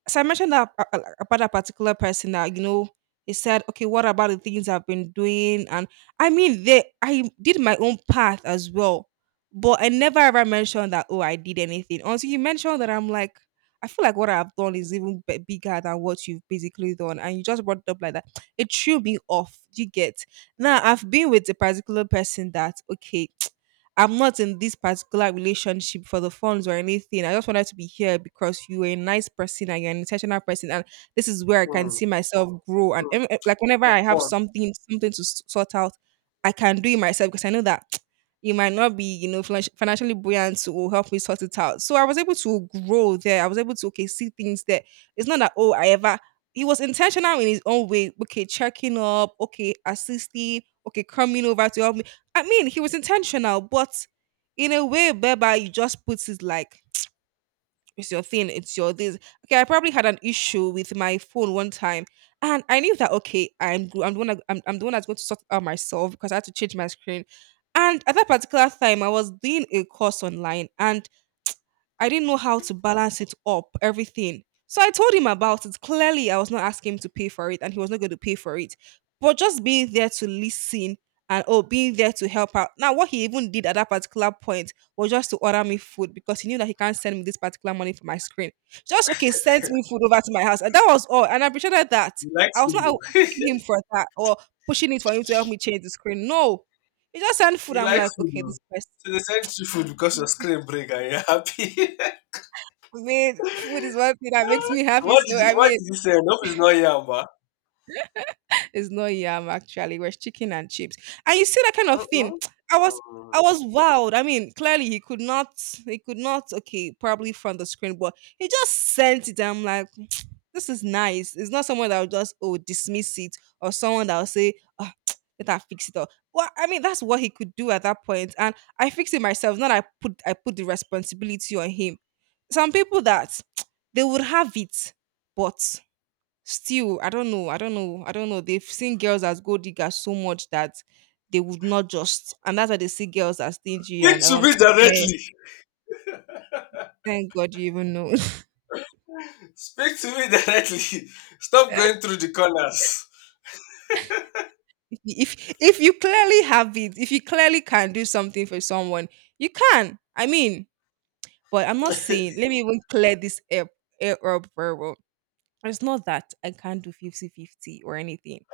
right: So I mentioned that about that particular person, that you know he said, okay, what about the things I've been doing? And I mean, they I did my own path as well, but I never ever mentioned that. Oh, I did anything until you mentioned that. I'm like, I feel like what I've done is even bigger than what you've basically done, and you just brought it up like that. It threw me off. You get now. I've been with a particular person that okay. I'm not in this particular relationship for the funds or anything. I just wanted to be here because you are a nice person and you're an intentional person, and this is where I can
left: Hmm.
right: see myself grow. And
left: Hmm.
right: like whenever
left: For
right: I have
left: fun.
right: something to s- sort out, I can do it myself because I know that <tsk> you might not be you know financially buoyant to help me sort it out. So I was able to grow there. I was able to okay see things there. It's not that oh I ever. He was intentional in his own way. Okay, checking up. Okay, assisting. Okay, coming over to help. I mean, he was intentional, but in a way whereby you just put it like it's your thing, it's your this. Okay, I probably had an issue with my phone one time, and I knew that okay, I'm the one that's going to sort it out myself because I had to change my screen. And at that particular time, I was doing a course online, and I didn't know how to balance it up, everything. So I told him about it. Clearly, I was not asking him to pay for it and he was not going to pay for it. But just being there to listen and oh, being there to help out. Now, what he even did at that particular point was just to order me food because he knew that he can't send me this particular money for my screen. Just okay, send me food over to my house. And that was all. And I appreciated that.
left: You like
right: I was not
left: food, oh.
right: asking him for that or pushing it for him to help me change the screen. No. He just sent
left: <laughs>
right: food.
left: You
right: I'm
left: like
right: like,
left: food,
right: okay,
left: oh.
right: this person,
left: So they sent you food because your screen break and you're happy.
right: I mean, food is one thing that makes me
left: <laughs>
right: happy.
left: what
right: So
left: did he,
right: I
left: what
right: mean,
left: did he say? Enough is not here, but.
right: it's not yam actually. It was chicken and chips. And you see that kind of thing.
left: Mm-mm.
right: <tsk> I was I
left: Mm.
right: was wowed. I mean, clearly he could not okay, probably from the screen, but he just sent it. I'm like, <tsk> this is nice. It's not someone that will just oh dismiss it, or someone that will say, oh, <tsk> let her fix it up. Well, I mean, that's what he could do at that point. And I fixed it myself. Not I put the responsibility on him. Some people that <tsk> they would have it, but still I don't know I don't know I don't know, they've seen girls as gold diggers so much that they would not just, and that's why they see girls as stingy
left: Speak
right: and
left: to me
right: <tsk> man,
left: directly.
right: thank God you even know. <laughs>
left: Speak to me directly. <laughs> Stop going through the corners.
right: If you clearly have it, if you clearly can do something for someone, you can, I mean. But I'm not saying,
left: <laughs>
right: let me even clear this air up very well. It's not that I can't do 50-50 or anything.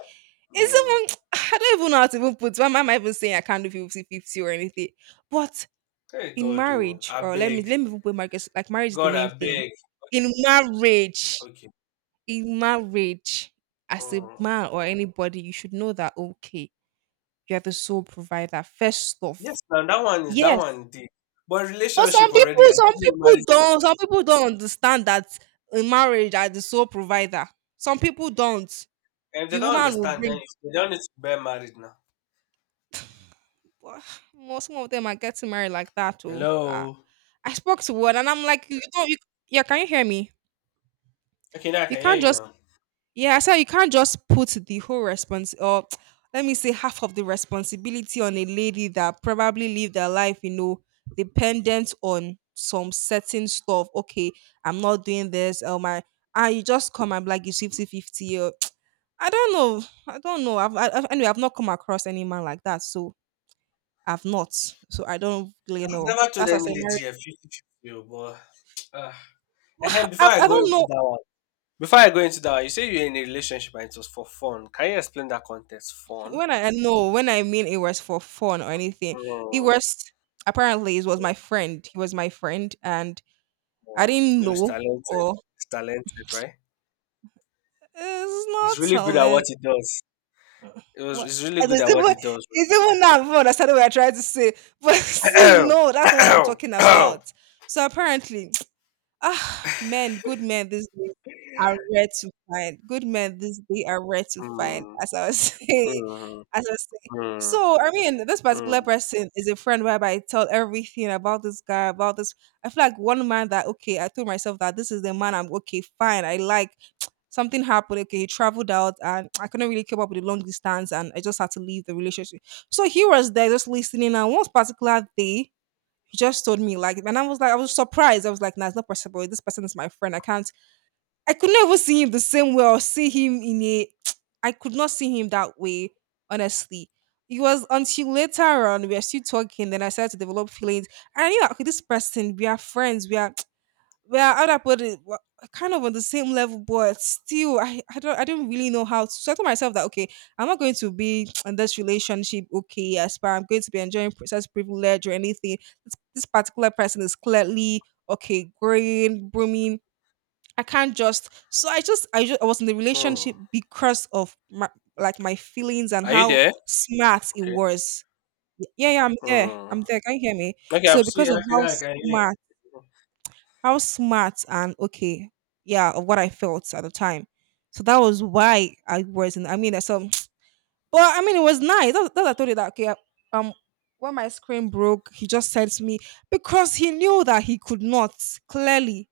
left: Mm.
right: It's even, <tsk> I don't even know how to even put my, am I even saying I can't do 50 50 or anything? But
left: Hey
right: in
left: God, oh,
right: marriage,
left: I
right: or let me
left: beg.
right: let me even put marriage, 'cause like marriage is the
left: God,
right: main
left: I
right: thing.
left: beg.
right: In marriage,
left: Okay.
right: in marriage, as a
left: Mm.
right: man or anybody, you should know that okay, you are the sole provider. First off,
left: Yes, now that one is that
right: yes.
left: one indeed. But
right: But some
left: relationship
right: people,
left: already, I
right: some
left: give you marriage
right: people don't. Some
left: responsibility.
right: people don't understand that in marriage, are the sole provider. Some people don't.
left: And if they
right: The
left: don't
right: woman will
left: understand, then
right: bring. <sighs>
left: they don't need to bear married now.
right: But well, most some of them are getting married like that. Oh, ah.
left: Hello.
right: I spoke to one, and I'm like, you don't. You, yeah, can you hear me?
left: Okay, now I
right: You
left: can hear
right: can't
left: you
right: just,
left: now.
right: yeah, so you can't just put the whole response, or <tsk> let me say half of the responsibility, on a lady that probably lived their life, dependent on some certain stuff. Okay, I'm not doing this. Oh my, and you just come and be like it's 50-50. Or, <tsk> I don't know. I don't know. Anyway, I've not come across any man like that. So I've not. So I don't really
left: I've
right: know.
left: never told
right: That's what
left: any
right: I say, married.
left: lady a 50-50, oh, but uh, and
right: <laughs>
left: before
right: I,
left: I
right: I
left: go
right: don't
left: into
right: know.
left: that one, you say you're in a relationship and it was for fun. Can you explain that context? Fun?
right: When I no, when I mean it was for fun or anything, it
left: Mm,
right: was, apparently it was my friend. He was my friend, and I
left: mm.
right: didn't
left: He was
right: know,
left: talented.
right: or
left: He's talented, right?
right: it's
left: He's
right: not
left: really good at what
right: telling
left: he does. It was,
right: what.
left: he's
right: <laughs>
left: really
right: And
left: good
right: It's
left: at what he
right: even,
left: does.
right: it's even not fun. That's not what I tried to say. But <laughs> see,
left: Right?
right: no, that's not what I'm talking
left: <coughs>
right: about. So apparently, ah, men, good men these days are rare to find. Good men these days are rare to find,
left: Mm,
right: as I was <laughs> saying.
left: mm,
right: As I was saying.
left: mm,
right: So, I mean, this particular
left: mm,
right: person is a friend whereby I tell everything about, this guy, about this. I feel like one man that, okay, I told myself that this is the man I'm okay, fine, I like. Something happened, okay, he traveled out and I couldn't really keep up with the long distance, and I just had to leave the relationship. So he was there just listening. And one particular day, he just told me, like, and I was like, I was surprised. I was like, nah, it's not possible. This person is my friend. I can't. I could never see him the same way, or see him in a. <tsk> I could not see him that way. Honestly, it was until later on, we are still talking. Then I started to develop feelings. And I knew, okay, this person. We are friends. We are, well, how do I put it? Well, kind of on the same level, but still I don't really know how to. So I told myself that okay, I'm not going to be <tsk> in this relationship, okay, yes, but I'm going to be enjoying princess privilege or anything. This particular person is clearly okay, growing, blooming. I can't just, so I was in the
left: mm.
right: relationship because of my, like, my feelings and
left: Are you
right: how
left: there?
right: smart it
left: Okay.
right: was. Yeah, yeah, i'm there
left: Mm.
right: i'm there can you hear me?
left: Okay, I'm
right: So
left: seeing.
right: because of
left: Okay,
right: how
left: now I can hear
right: smart,
left: you.
right: and okay, yeah, of what I felt at the time. So that was why I wasn't. I mean, so <sniffs> <tsk> but I mean, it was nice. That I told you that okay, um, when my screen broke, he just said to me, because he knew that he could not, clearly.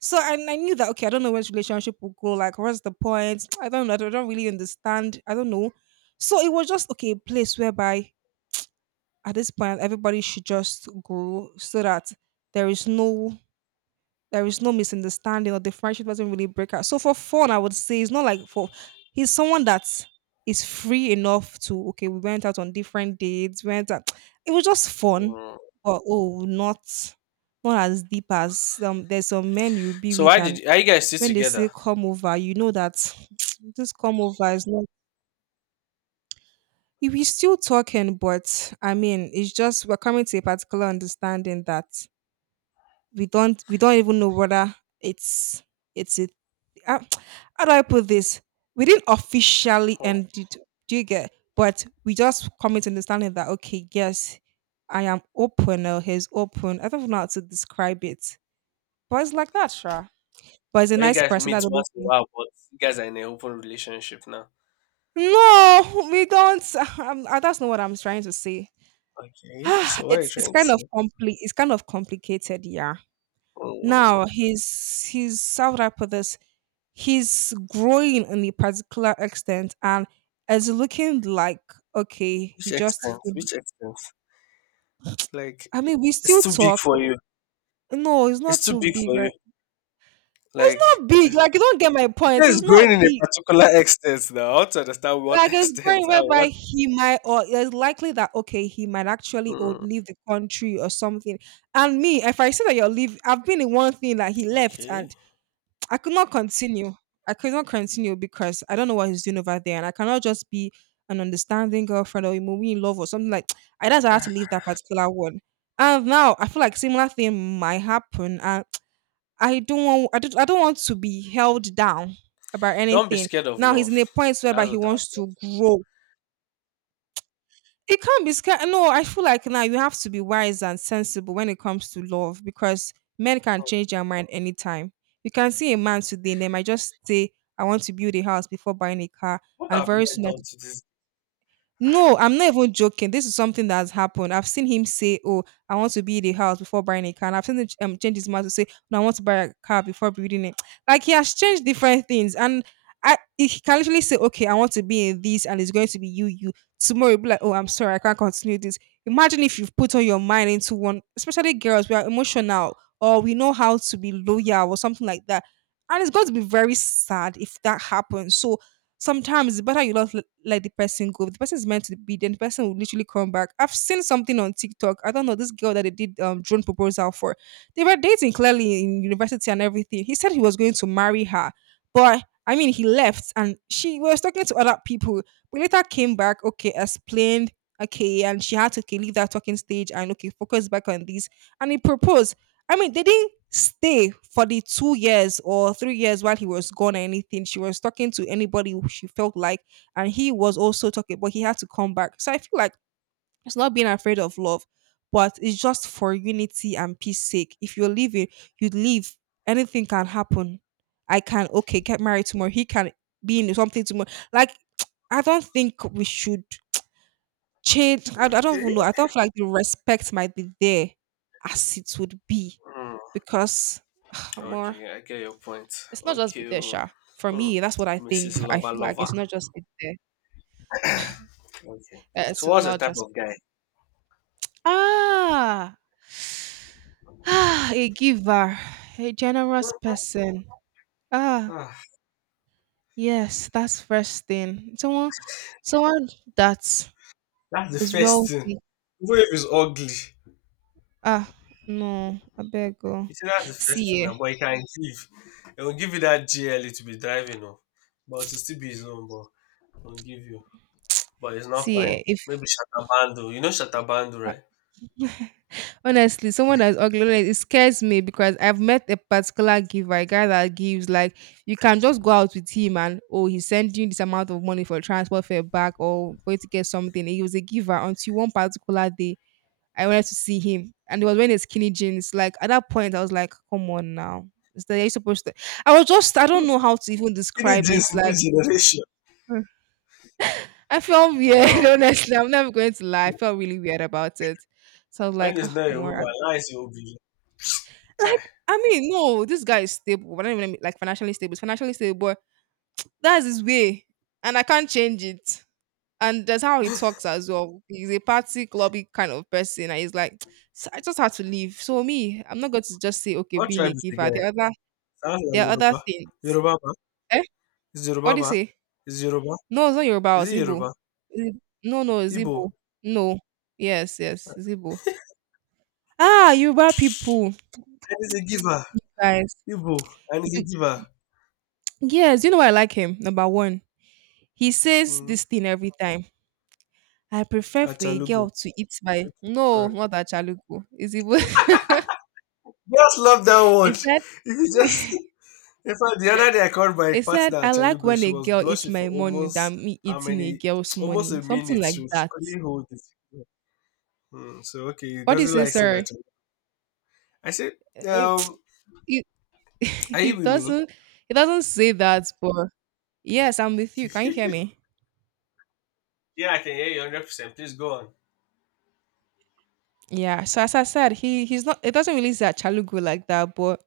right: So, and I knew that okay, I don't know where this relationship will go. Like, what's the point? <sniffs> <tsk> I don't know. I don't really understand. I don't know. So it was just, okay, a place whereby at this point everybody should just grow, so that there is no there is no misunderstanding, or the friendship doesn't really break out. So for fun, I would say it's not like for, he's someone that is free enough to, okay, we went out on different dates, went out. <tsk> It was just fun,
left: Mm.
right: but oh, not as deep as. There's some men you be
left: So
right: with,
left: why
right: and
left: did are you guys still
right: when they
left: together?
right: say come over, you know that <tsk> this come over is not. If we still talking, but I mean, it's just we're coming to a particular understanding that we don't even know whether it's it's a uh, how do I put this? We didn't officially
left: Hmm.
right: end it. Do you get? But we just come to understanding that okay, yes, I am open, or he's open. I don't know how to describe it, but it's like that, sure. But he's a
left: When you
right: nice
left: guys
right: person.
left: meet
right: That's the only
left: once in a
right: thing.
left: while, but you guys are in an open relationship now.
right: No, we don't. <laughs> That's not what I'm trying to say. <sighs>
left: Okay.
right: Ah,
left: So what are you
right: it's
left: trying to say?
right: It's kind of complicated, yeah.
left: Hmm.
right: Now he's how would I put this? He's growing in a particular extent, and it's looking like okay,
left: Which
right: he just
left: extent?
right: failed.
left: Which extent? Like
right: I mean, we
left: it's
right: still
left: too big
right: talk.
left: for you.
right: No, it's
left: It's
right: not
left: too
right: too
left: big for
right: big,
left: you.
right: right? It's
left: Like
right: not big. Like, you don't get my
left: it
right: point,
left: says
right: it's
left: it's growing
right: not
left: in a
right: big.
left: particular <laughs> extent now. I want to understand what <laughs>
right: Like, it's
left: extent
right: going
left: and
right: whereby
left: what.
right: he might, or it's likely that okay, he might actually, or
left: Hmm,
right: leave the country or something. And me, if I say that you're leave, I've been in one thing that he left,
left: okay.
right: and I could not continue. I could not continue, because I don't know what he's doing over there, and I cannot just be an understanding girlfriend or moving in love or something like. <tsk> I just had to leave that particular one, and now I feel like similar thing might happen, and <tsk> I don't want. I don't. I don't want to be held down about
left: Don't be
right: anything.
left: scared of
right: Now he's in
left: love.
right: a point whereby
left: That's
right: he
left: what I'd
right: wants to grow, it can't be scared. No, I feel like now you have to be wise and sensible when it comes to love, because men can change their mind anytime. You can see a man today and they might just say, I want to build a house before buying a car.
left: what
right: And
left: have
right: very
left: men
right: soon,
left: done to this?
right: no, I'm not even joking. This is something that has happened. I've seen him say, "Oh, I want to build a house before buying a car." And I've seen him change his mind to say, "No, I want to buy a car before building it." <tsk> Like, he has changed different things, and I he can literally say, "Okay, I want to be in this," and it's going to be you, you. Tomorrow, you'll be like, "Oh, I'm sorry, I can't continue this." Imagine if you've put all your mind into one, especially girls. We are emotional, or we know how to be loyal, or something like that, and it's going to be very sad if that happens. So sometimes the better, you not let the person go. If the person is meant to be, then the person will literally come back. I've seen something on TikTok. I don't know this girl that they did drone proposal for. They were dating clearly in university and everything. He said he was going to marry her, but he left and she was talking to other people. But later came back. Okay, explained. Okay, and she had to, okay, leave that talking stage and, okay, focus back on this. And he proposed. They didn't stay for the 2 years or 3 years while he was gone or anything. She was talking to anybody who she felt like, and he was also talking, but he had to come back. So I feel like it's not being afraid of love, but it's just for unity and peace sake. If you're leaving, you leave. Anything can happen. I can, okay, get married tomorrow. He can be in something tomorrow. Like I don't think we should change. I don't
left: Okay.
right: even know. I thought like the respect might be there as it would be
left: Hmm,
right: because <sighs> more
left: okay, I get your point.
right: it's not just be
left: Okay,
right: there,
left: oh.
right: Sha. For
left: Hmm.
right: me, that's what I think.
left: Mrs.
right: I
left: Lover
right: feel like
left: Lover.
right: it's not just be there. <sighs>
left: Okay. So
right: It's
left: what's the
right: not
left: type
right: just
left: of guy?
right: ah <sighs> ah a giver, a generous person. Ah,
left: Ah,
right: yes, that's first thing. Someone that
left: that's the
right: is
left: first thing.
right: wealthy.
left: Even if it's ugly.
right: Ah, no, I beg. Oh.
left: You see, that's the first thing
right: See, eh,
left: now, but he can give. He will give you that GL to be driving off. But to still be his own, but he'll give you. But it's not
right: see,
left: fine.
right: eh, if
left: Maybe Shatabando. You know Shatabando, right?
right: honestly, someone that's ugly, like, it scares me because I've met a particular giver, a guy that gives like you can just go out with him and, oh, he sent you this amount of money for transport fare back or for you to get something. He was a giver until one particular day I wanted to see him and he was wearing his skinny jeans. Like at that point I was like, come on now. Is that you supposed to I was just I don't know how to even
left: <laughs> Any
right: describe
left: jeans
right: it.
left: in
right: Like
left: this generation.
right: I felt weird, <laughs>
left: Wow.
right: honestly. I'm never going to lie. I felt really weird about it. So I was
left: When
right: like,
left: it's
right: oh,
left: not a woman,
right: more
left: lies it will be. Kai.
right: like, no, this guy is stable, but I don't even mean like financially stable. He's financially stable, but that's his way, and I can't change it. And that's how he talks as well. He's a party clubby kind of person, and he's like, "So I just had to leave. So me, I'm not going to just say, okay,
left: What
right: being a
left: tribe is the
right: giver.
left: guy? Sounds like
right: There are other
left: Yoruba.
right: things.
left: Yoruba, ba?
right: Eh?
left: Is Yoruba,
right: What do you
left: ba?
right: say?
left: Is Yoruba?
right: No, it's not Yoruba.
left: Is
right: It's
left: it Yoruba?
right: Igbo. No, no, it's
left: Igbo.
right: Igbo. No, yes, yes, it's Igbo. Ah, Yoruba people,
left: And he's a giver.
right: guys.
left: Igbo. And he's
right: You,
left: a giver.
right: yes, you know why I like him. Number one, he says
left: Mm.
right: this thing every time. I prefer for a
left: Achalugo.
right: girl to eat my,
left: Okay,
right: no,
left: sorry.
right: not achaluku. Is it?
left: Just love that
right: <laughs>
left: one.
right: He
left: <laughs>
right: said,
left: If you just,
right: <laughs>
left: In fact, the other day I called my
right: he said,
left: partner
right: "I
left: at
right: like
left: Chalugo.
right: when
left: She
right: a
left: was
right: girl eats
left: blushing for
right: my money
left: almost
right: than me
left: how
right: eating a
left: many,
right: girl's
left: almost
right: money."
left: a
right: Something
left: minute.
right: like that.
left: Couldn't hold it. Hmm, so okay, he
right: What do you
left: doesn't
right: say,
left: like saying that.
right: sir?
left: I said,
right: Eh,
left: um,
right: <tsk> he, <laughs>
left: are
right: he
left: you with me?
right: doesn't. He doesn't say that, but yes, I'm with you. Can you hear me?
left: <laughs> Yeah, I can hear you 100%. Please go on.
right: Yeah. So as I said, he's not. It doesn't really say achalugu like that, but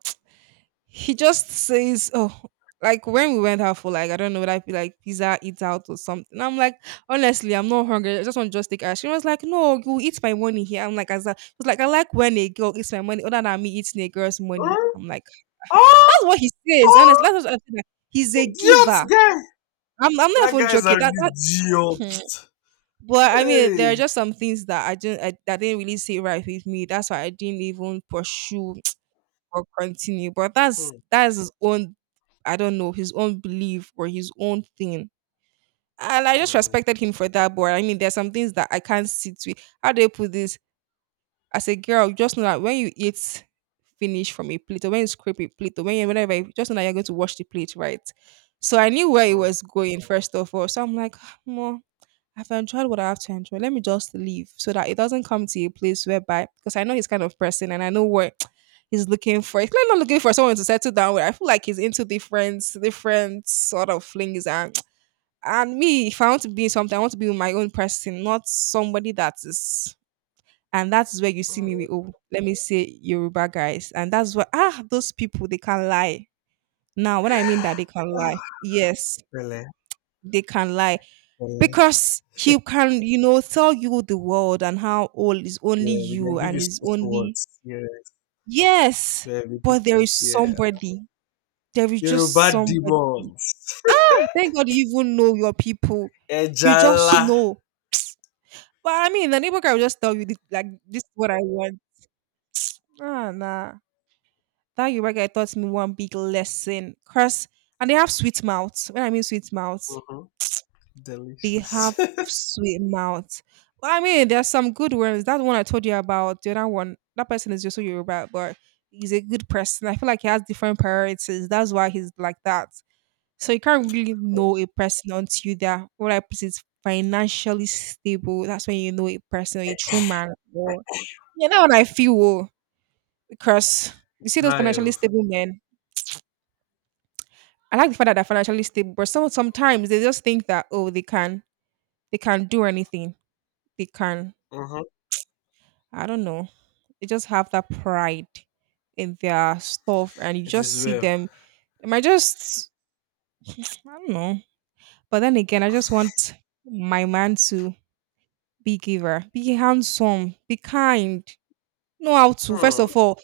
right: he just says, "Oh, like when we went out for, like, I don't know, what I feel like pizza eat out or something." I'm like, honestly, I'm not hungry. I just want to just take ice. She was like, "No, you eat my money here." I'm like, as a, she was like, I like when a girl eats my money other than me eating a girl's money.
left: Hmm?
right: I'm like,
left: Oh,
right: that's what he says. Honestly,
left: oh,
right: that's what I said. Like, he's a
left: idiot
right: giver.
left: guy.
right: I'm not
left: That
right: even
left: guy's
right: joking.
left: an
right: That that, hmm. <sniffs>
left: idiot.
right: But there are
left: Hey.
right: just some things that I didn't I, that didn't really sit right with me. That's why I didn't even pursue or continue. But
left: Hmm,
right: that's his own. I don't know, his own belief or his own thing. And I just
left: hmm,
right: respected him for that. But I mean there's some things that I can't sit with. How do I put this? As a girl, just know that when you eat finish from a plate or when you scrape a plate or when just know that you're going to wash the plate, right? So I knew where he
left: hmm,
right: was going first of all. So I'm like, more I've enjoyed what I have to enjoy. Let me just leave so that it doesn't come to a place whereby because I know he's kind of person and I know what <tsk> he's looking for. He's clearly not looking for someone to settle down with. I feel like he's into different different sort of flings and <tsk> and me, if I want to be in something, I want to be with my own person, not somebody that is, and that's where you see me
left: hmm.
right: with, oh, let me say Yoruba guys. And that's where, ah, those people they can lie. Now when I mean that they can lie, yes,
left: Really.
right: they can lie
left: Really.
right: because he can, you know, tell you the world and how all is only
left: Yeah, we can
right: you
left: give
right: and
left: you
right: is
left: six
right: only,
left: words. Yeah,
right: yes,
left: yeah, we did
right: but there
left: that.
right: is
left: Yeah.
right: somebody, there is just
left: Yoruba
right: somebody.
left: demons.
right: Ah, thank God you even know your people.
left: <laughs>
right: You just
left: Ejala.
right: know. But the neighbor guy will just tell you this, like this is what I want. Ah, nah, that your guy taught me one big lesson cause and they have sweet mouths. When I mean sweet mouths,
left: Mm-hmm.
right: they
left: Delicious.
right: have
left: <laughs>
right: sweet mouths. Well, there's some good ones. That one I told you about, the other one, that person is just so you, but he's a good person. I feel like he has different priorities. That's why he's like that. So you can't really know a person until you there. What I put is financially stable. That's when you know a person, a true man. Or you know what I feel, oh, because you see those financially
left: Live.
right: stable men. I like the fact that they're financially stable, but some sometimes they just think that, oh, they can, they can do anything. They can,
left: Mm-hmm.
right: I don't know. They just have that pride in their stuff, and you
left: It
right: just
left: is
right: see
left: well.
right: them. They might just, <sniffs> I don't know. But then again, I just want my man to be giver, be handsome, be kind, know how to. First
left: Hmm.
right: of all,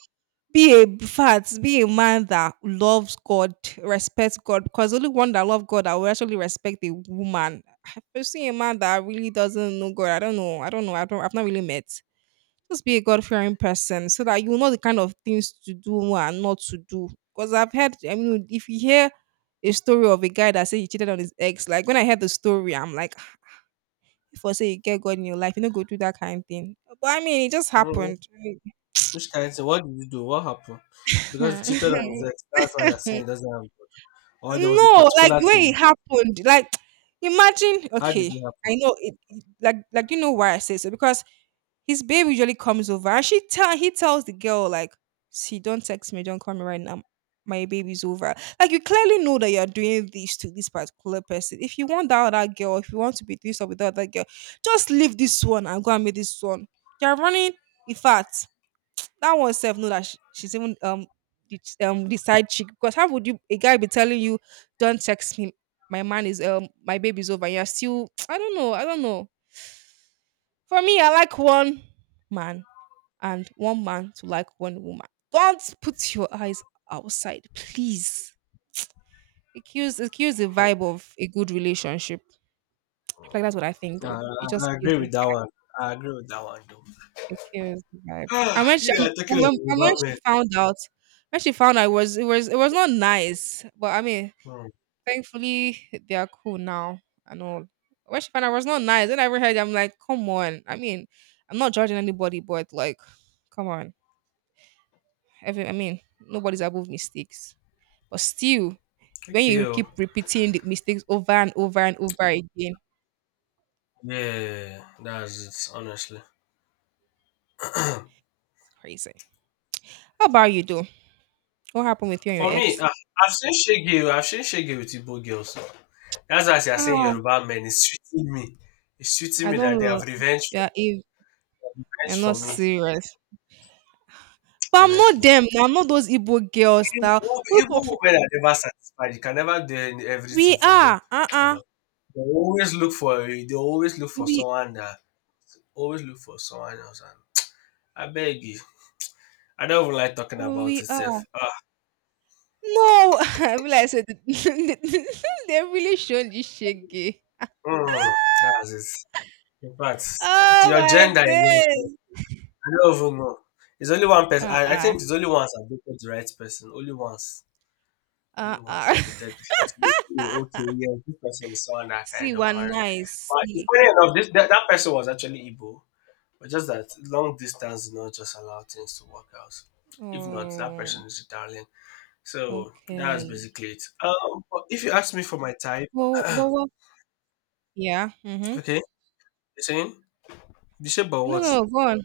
right: be a fat, be a man that loves God, respects God, because only one that loves God that will actually respect a woman. I've seen a man that really doesn't know God. I don't know. I don't know. I don't. I've not really met. Just be a God fearing person so that you know the kind of things to do and not to do. Because I've heard, if you hear a story of a guy that said he cheated on his ex, like when I heard the story, I'm like, "Ah, if I say you get God in your life, you don't go do that kind of thing. But I mean, it just
left: Hmm.
right: happened." <laughs>
left: Which kind of what did you do? What happened? Because he
right: No,
left: cheated on his ex, that's why you're saying he doesn't have God. Or there was a
right: like
left: particular
right: when
left: thing.
right: it happened, like <tsk> imagine,
left: How did
right: okay,
left: it happen?
right: I know it, it- like you know why I say so because his babe usually comes over and she tell he tells the girl like, see, don't text me, don't call me right now. My baby's over. Like you clearly know that you're doing this to this particular person. If you want that other girl, if you want to be this or with that other girl, just leave this one and go and meet this one. You're running. In fact, that one self know that she's even the, the side chick because how would you a guy be telling you don't text me my man is my baby's over, and you're still <tsk> I don't know. I don't know. For me, I like one man and one man to like one woman. Don't put your eyes outside, please. It kills the vibe of a good relationship. I feel like that's what I think
left: Hmm. I,
right: though.
left: I I agree with that one. I agree with that one, though.
right: It kills the vibe.
left: <sighs> Ah,
right: And when she
left: talking of
right: and when
left: Yoruba
right: she
left: men.
right: found out, it was it was not nice. But I mean,
left: Hmm.
right: thankfully they are cool now and all. When she found out it was not nice, and I ever heard it, I'm like, come on. I mean, I'm not judging anybody, but like, come on. Every nobody's above mistakes. But still, when
left: Okay,
right: you
left: oh.
right: keep repeating the mistakes over and over and over again,
left: Yeah, that's it. Honestly,
right: it's crazy. How about you though? What happened with you and
left: for
right: your
left: me,
right: ex?
left: I've seen Shege. Oh, I've seen Shege with Igbo girls. That's why you're saying
right: Oh,
left: Yoruba men. It's treating me. It's treating
right: I
left: me that
right: don't
left: they
right: know.
left: have revenge for
right: Yeah, if
left: revenge
right: you're
left: for
right: not
left: me.
right: serious. But I'm not
left: Honestly,
right: them. Now, I'm not those Igbo girls
left: even
right: now. We
left: even women are never satisfied. You can never do everything
right: we
left: for them.
right: are.
left: At
right: Uh-uh.
left: all. They always look for. They always look for
right: We
left: someone that. Always look for someone else. And I beg you. I don't even like talking about
right: we are.
left: itself.
right: No, <laughs> I realize it. <laughs> They really shown this shaggy.
left: Mm, that's it. In fact,
right: Oh
left: your
right: my
left: gender again. Sef,
right: days.
left: I don't even know. It's only one person. I
right: Uh-uh.
left: think it's only once I've dated the right person. Only once. Only once
right: Uh-uh.
left: I've dated the person.
right: <laughs>
left: Okay, yeah, this person is someone that I can
right: See,
left: end up
right: we're
left: marrying.
right: nice.
left: But it's
right: See,
left: funny enough, that person was actually Igbo. But just that long distance do not just allow things to work out. If not, that
right: oh,
left: person is Italian. So that's
right: okay. <laughs>
left: basically it. But if you ask me for my type, <coughs>
right: Well,
left: <clears throat>
right: but what? Yeah. Mm-hmm.
left: okay, you're saying, Bishop, but what?
right: No, Go on.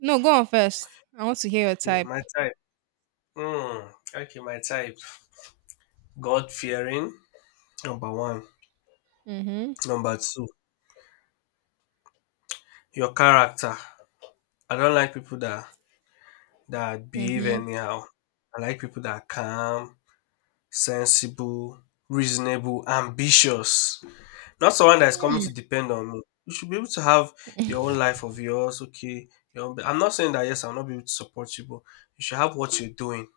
right: No, go on first. I want to hear your
left: Okay,
right: type.
left: my type. Okay, my type. God fearing. Number one.
right: Mm-hmm.
left: Number two. Your character. I don't like people that behave
right: Mm-hmm.
left: anyhow. I like people that are calm, sensible, reasonable, ambitious. Not someone that is coming
right: Mm.
left: to depend on me. You should be able to have your own life of yours. Okay. Your own, I'm not saying that yes, I'll not be able to support you, but you should have what you're doing.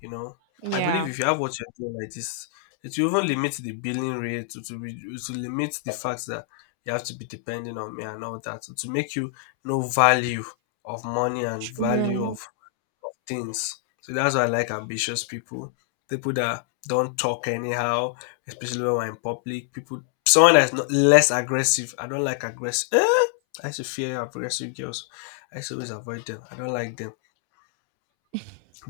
left: You know,
right: <laughs>
left: I believe
right: Yeah.
left: if you have what you're doing like this, it will even limit the billing rate to limit the fact that you have to be depending on me and all that to make you know value of money and value
right: True.
left: of things. So that's why I like ambitious people, people that don't talk anyhow, especially when we're in public. Someone that's not less aggressive. I don't like aggressive. Eh? I used to fear aggressive girls. I used to always avoid them. I don't like them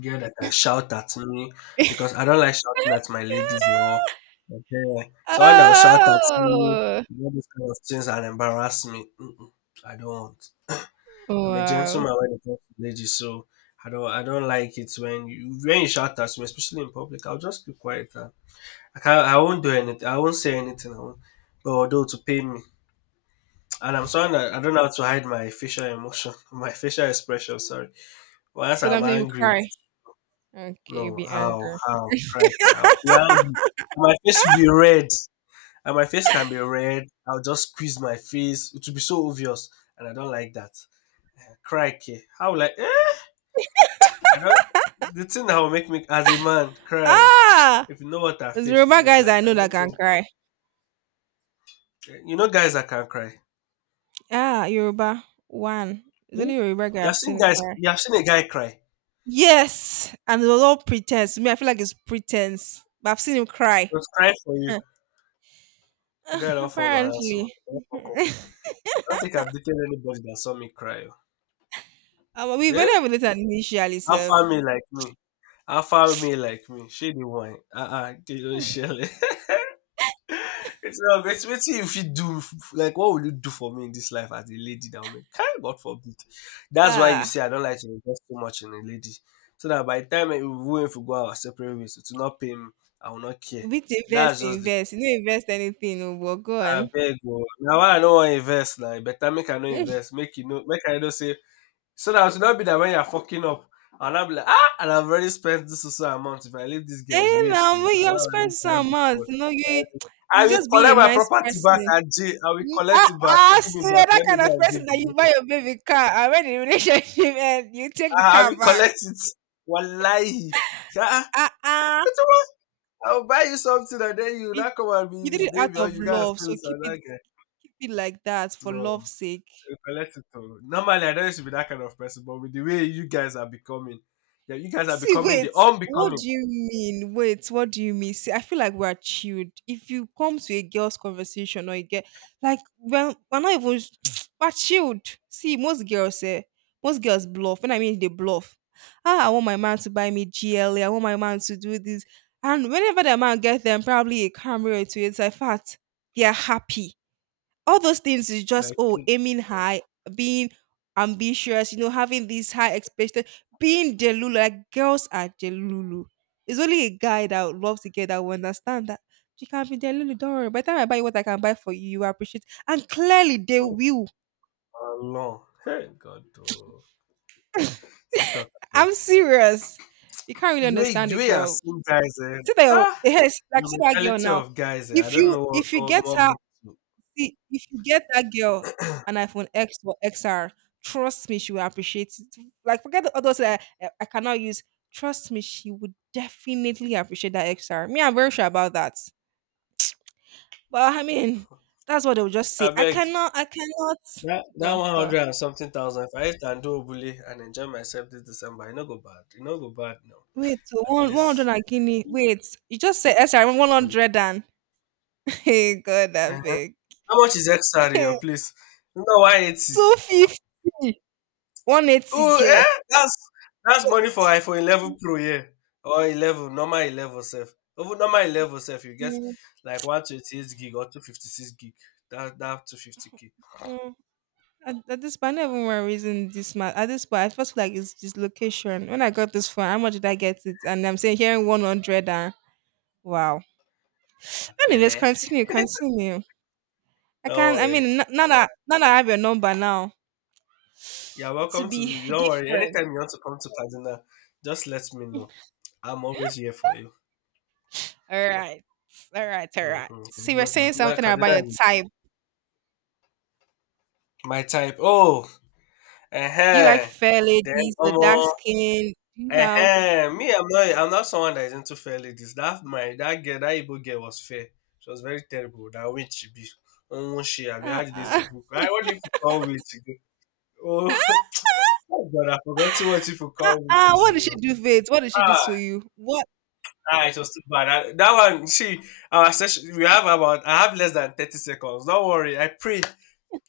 left: girl that can shout at me because I don't like shouting at my ladies or
right: <laughs>
left: okay. Someone that will shout at me,
right: Oh.
left: you those kind of things and embarrass me. Mm-mm, I don't want. I'm a
right: Wow.
left: gentleman when it comes to ladies, so I don't like it when you shout at me, especially in public. I'll just keep quiet. And I won't do anything. I won't say anything. I won't. But although to pay me. And I'm someone that I don't know how to hide my facial emotion, <laughs> my facial expression. Sorry, once
right: So
left: I'm
right: that means you
left: angry,
right: cry. Okay, you
left: no,
right: be
left: how,
right: angry.
left: crikey, I'll be angry.
right: <laughs>
left: My face will be red, and my face can be red. I'll just squeeze my face. It will be so obvious, and I don't like that. Crikey, how like eh? I don't. The thing that will make me as a man cry, <tsk>
right: ah,
left: if you know what I
right: there's
left: faced in
right: Yoruba
left: this
right: guys I
left: life, I
right: know that
left: don't
right: can
left: think
right: cry.
left: eh, you know guys that can cry.
right: Ah, Yoruba one. It's
left: Eh?
right: only Yoruba guy I've seen cry.
left: You have seen a guy cry. He
right: Yes, and it was all pretense. Me, I feel like it's pretense. But I've seen him cry.
left: was crying for
right: Huh.
left: you. The guy
right: Ugh,
left: don't form my asshole.
right: apparently.
left: I don't fuck up.
right: <laughs>
left: I don't think I've dated anybody that saw me cry.
right: We
left: Oh.
right: went
left: Eh?
right: over it initially,
left: Have
right: self.
left: family like me. Alpha male like me, shey dey whine. Ah ah, kí ló ń ṣẹlẹ̀? Wetin I <laughs> wetin you fit do f- like what will you do for me in this life as a lady that will make kai God forbid. That's why you
right: Ah,
left: say I don't like to invest too much in a lady so dat by the time we even if we go our separate ways it will not pay. Me, I will not care.
right: which
left: That's
right: invest,
left: just de truth.
right: invest. You don't invest anything, oh, but go on.
left: Abeg oo, na why I no wan invest na, e better make I no
right: <laughs>
left: invest make you no make I know say. So that I should not be that when you're fucking up, and I'll be like, ah, and I've already spent this or so amount. If I leave this guy, it's
right: And
left: waste
right: um,
left: too.
right: when
left: I
right: you
left: don't
right: have
left: already
right: spent
left: buy
right: some
left: this
right: amount,
left: one.
right: you know, you
left: I
right: you
left: will
right: just being a
left: collect my
right: nice
left: property back,
right: person.
left: Ajay. I will
right: You—
left: collect
right: ah,
left: it back.
right: ah,
left: Give
right: see,
left: me
right: you're
left: back.
right: that
left: Let me
right: kind of
left: go and give
right: person
left: the
right: that you buy
left: motor.
right: your baby car, and when the relationship <laughs> ends, you take the
left: Ah, I
right: car
left: will
right: back.
left: collect it. Wallahi. Yeah.
right: Ah, ah.
left: Get the one. I will buy you something and then you not come and be
right: You did
left: his
right: it out
left: baby, or
right: of
left: you can't
right: love,
left: steal
right: so keep
left: some
right: it
left: that guy.
right: keep it like that for
left: No.
right: love's sake.
left: You collect it all. Normally, I don't used to be that kind of person, but with the way you guys are becoming, yeah, you guys are
right: See,
left: becoming
right: wait,
left: the
right: what
left: unbecoming.
right: do you mean? Wait, what do you mean? See, I feel like we're chilled. If you come to a girl's conversation or a girl, like we're not even <sniffs> <tsk> we're chilled. See, most girls say most girls bluff. When I mean they bluff. Ah, I want my man to buy me GLA. I want my man to do this. And whenever the man gets them probably a camera to it, it's like fat, they are happy. All those things is just
left: Like,
right: oh,
left: hey,
right: aiming high, being ambitious, you know, having these high expectations, being delulu. Like, girls are delulu. It's only a guy that would love to get that will understand that you can't be delulu. Don't worry, by the time I buy you what I can buy for you, you will appreciate, and clearly they
left: oh,
right: will.
left: Allah. Hey, God, oh. Sit talk, like,
right: I'm serious. You can't really
left: the way,
right: understand
left: the
right: it,
left: way I
right: girl.
left: seen guys, eh,
right: See that.
left: ah,
right: Yes. <laughs> Like,
left: the
right: see that girl
left: mentality
right: now.
left: of guys, eh, I
right: if
left: don't
right: you
left: know
right: if you
left: what
right: get
left: more
right: her,
left: me to.
right: see, if you get that girl an iPhone X or XR, trust me, she will appreciate it. Like, forget the others that I cannot use. Trust me, she would definitely appreciate that XR. Me, I'm very sure about that. But I mean, that's what they will just
left: I
right: say. I
left: beg
right: cannot, I cannot.
left: that
right: But
left: 100 and something thousand. If I hit and do bully and enjoy myself this December, I no go bad. You no go bad now.
right: wait, so
left: At
right: one hundred
left: least.
right: and guinea. Wait, you just said XR 100 and <laughs> hey God, that
left: Uh-huh.
right: big.
left: How much is XR in your
right: <laughs>
left: place? No, 180.
right: Two fifty, one eighty
left: Oh,
right: k.
left: eh? That's
right: So,
left: money for iPhone 11 Pro, yeah, or 11, normal 11 self. Even normal 11 self, you get
right: mm,
left: like 128 gig or 256 gig. That 250K.
right: mm. At this point, I don't even remember reason this man. At this point, I first feel like it's this location. When I got this phone, how much did I get it? And I'm saying hearing 100 and wow. Anyways,
left: Bele.
right: continue, continue. I
left: Don't
right: can't, I
left: worry.
right: mean, now that I have your number now,
left: You're
right: to
left: welcome to.
right: be <laughs>
left: Don't worry.
right: different.
left: Anytime you want to come to Kaduna, just let me know. I'm
right: Yeah.
left: always here for you.
right: All right. All right. All right.
left: Mm-hmm.
right: So you were
left: Kaduna,
right: saying
left: Kaduna,
right: something about
left: Kaduna
right: your
left: is
right: type.
left: my type. Oh,
right: Do you like
left: uh-huh.
right: fair
left: Then,
right: ladies,
left: um,
right: the dark skin? Do you have.
left: Ehen, me, I'm not someone that is into fair ladies. That Igbo girl was fair. She was very terrible. That witch she be. Oh, she, I be had this to
right: Uh-uh.
left: fuck. I what if you call witch? Again? Oh, <laughs> oh God, I forgot to what if you call
right: Uh-uh. <laughs>
left: witches.
right: What did she
left: Oh.
right: do, Faith? What did she do
left: Ah,
right: to you? What?
left: ah, it was too bad. I, that one, she, we have about, I have less than 30 seconds. Don't worry. I pray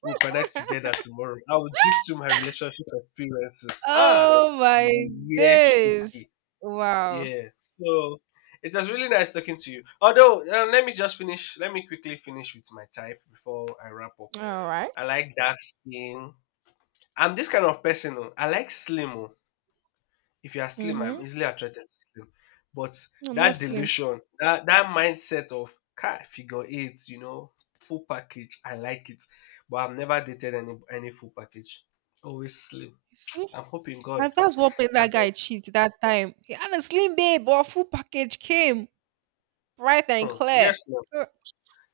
left: we'll connect together
right: <laughs>
left: tomorrow. I will just do my relationship experiences. Ah,
right: Oh my
left: you will hear
right: days.
left: shit.
right: Wow.
left: Yeah. So it was really nice talking to you. Although, let me just finish. Let me quickly finish with my type before I wrap up.
right: All right.
left: I like dark skin. I'm this kind of person. Oh. I like slim. Oh. If you are slim, I'm
right: Mm-hmm.
left: easily attracted to slim. But
right: I'm not
left: that
right: slim.
left: delusion, that mindset of car figure eight, full package, I like it. But I've never dated any full package. Always slim.
right: You see?
left: I'm hoping God.
right: And that's what made
left: I
right: that
left: beg.
right: guy cheat that time. He had a slim babe, but full package came bright and
left: Hmm. Yes,
right: clear.
left: sir.
right: Uh,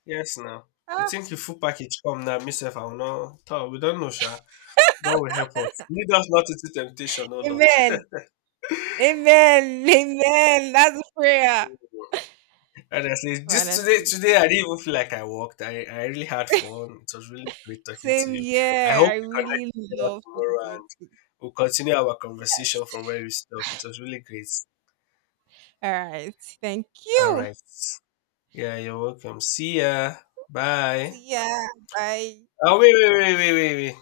left: Yes, now. You
right: ah,
left: think your full package come now, me I will not. Toh, we don't know, sha. God will help us. Lead us not into temptation, oh Lord.
right: amen. Amen. Amen. That's a prayer.
left: Honestly, this today,
right: Honestly.
left: today I didn't even feel like I worked. I really had fun. It was really great talking to
right: Same
left: you. I
right: year.
left: hope
right: I
left: we connect
right: really
left: together
right: love
left: tomorrow
right: Tokuti.
left: and we'll continue our
right: Yes.
left: conversation from where we stopped. It was really great.
right: All right. Thank
left: All
right: you.
left: right. Yeah, you're welcome. See ya. Bye.
right: See ya. Bye.
left: Oh, wait, wait, wait, wait, wait, wait.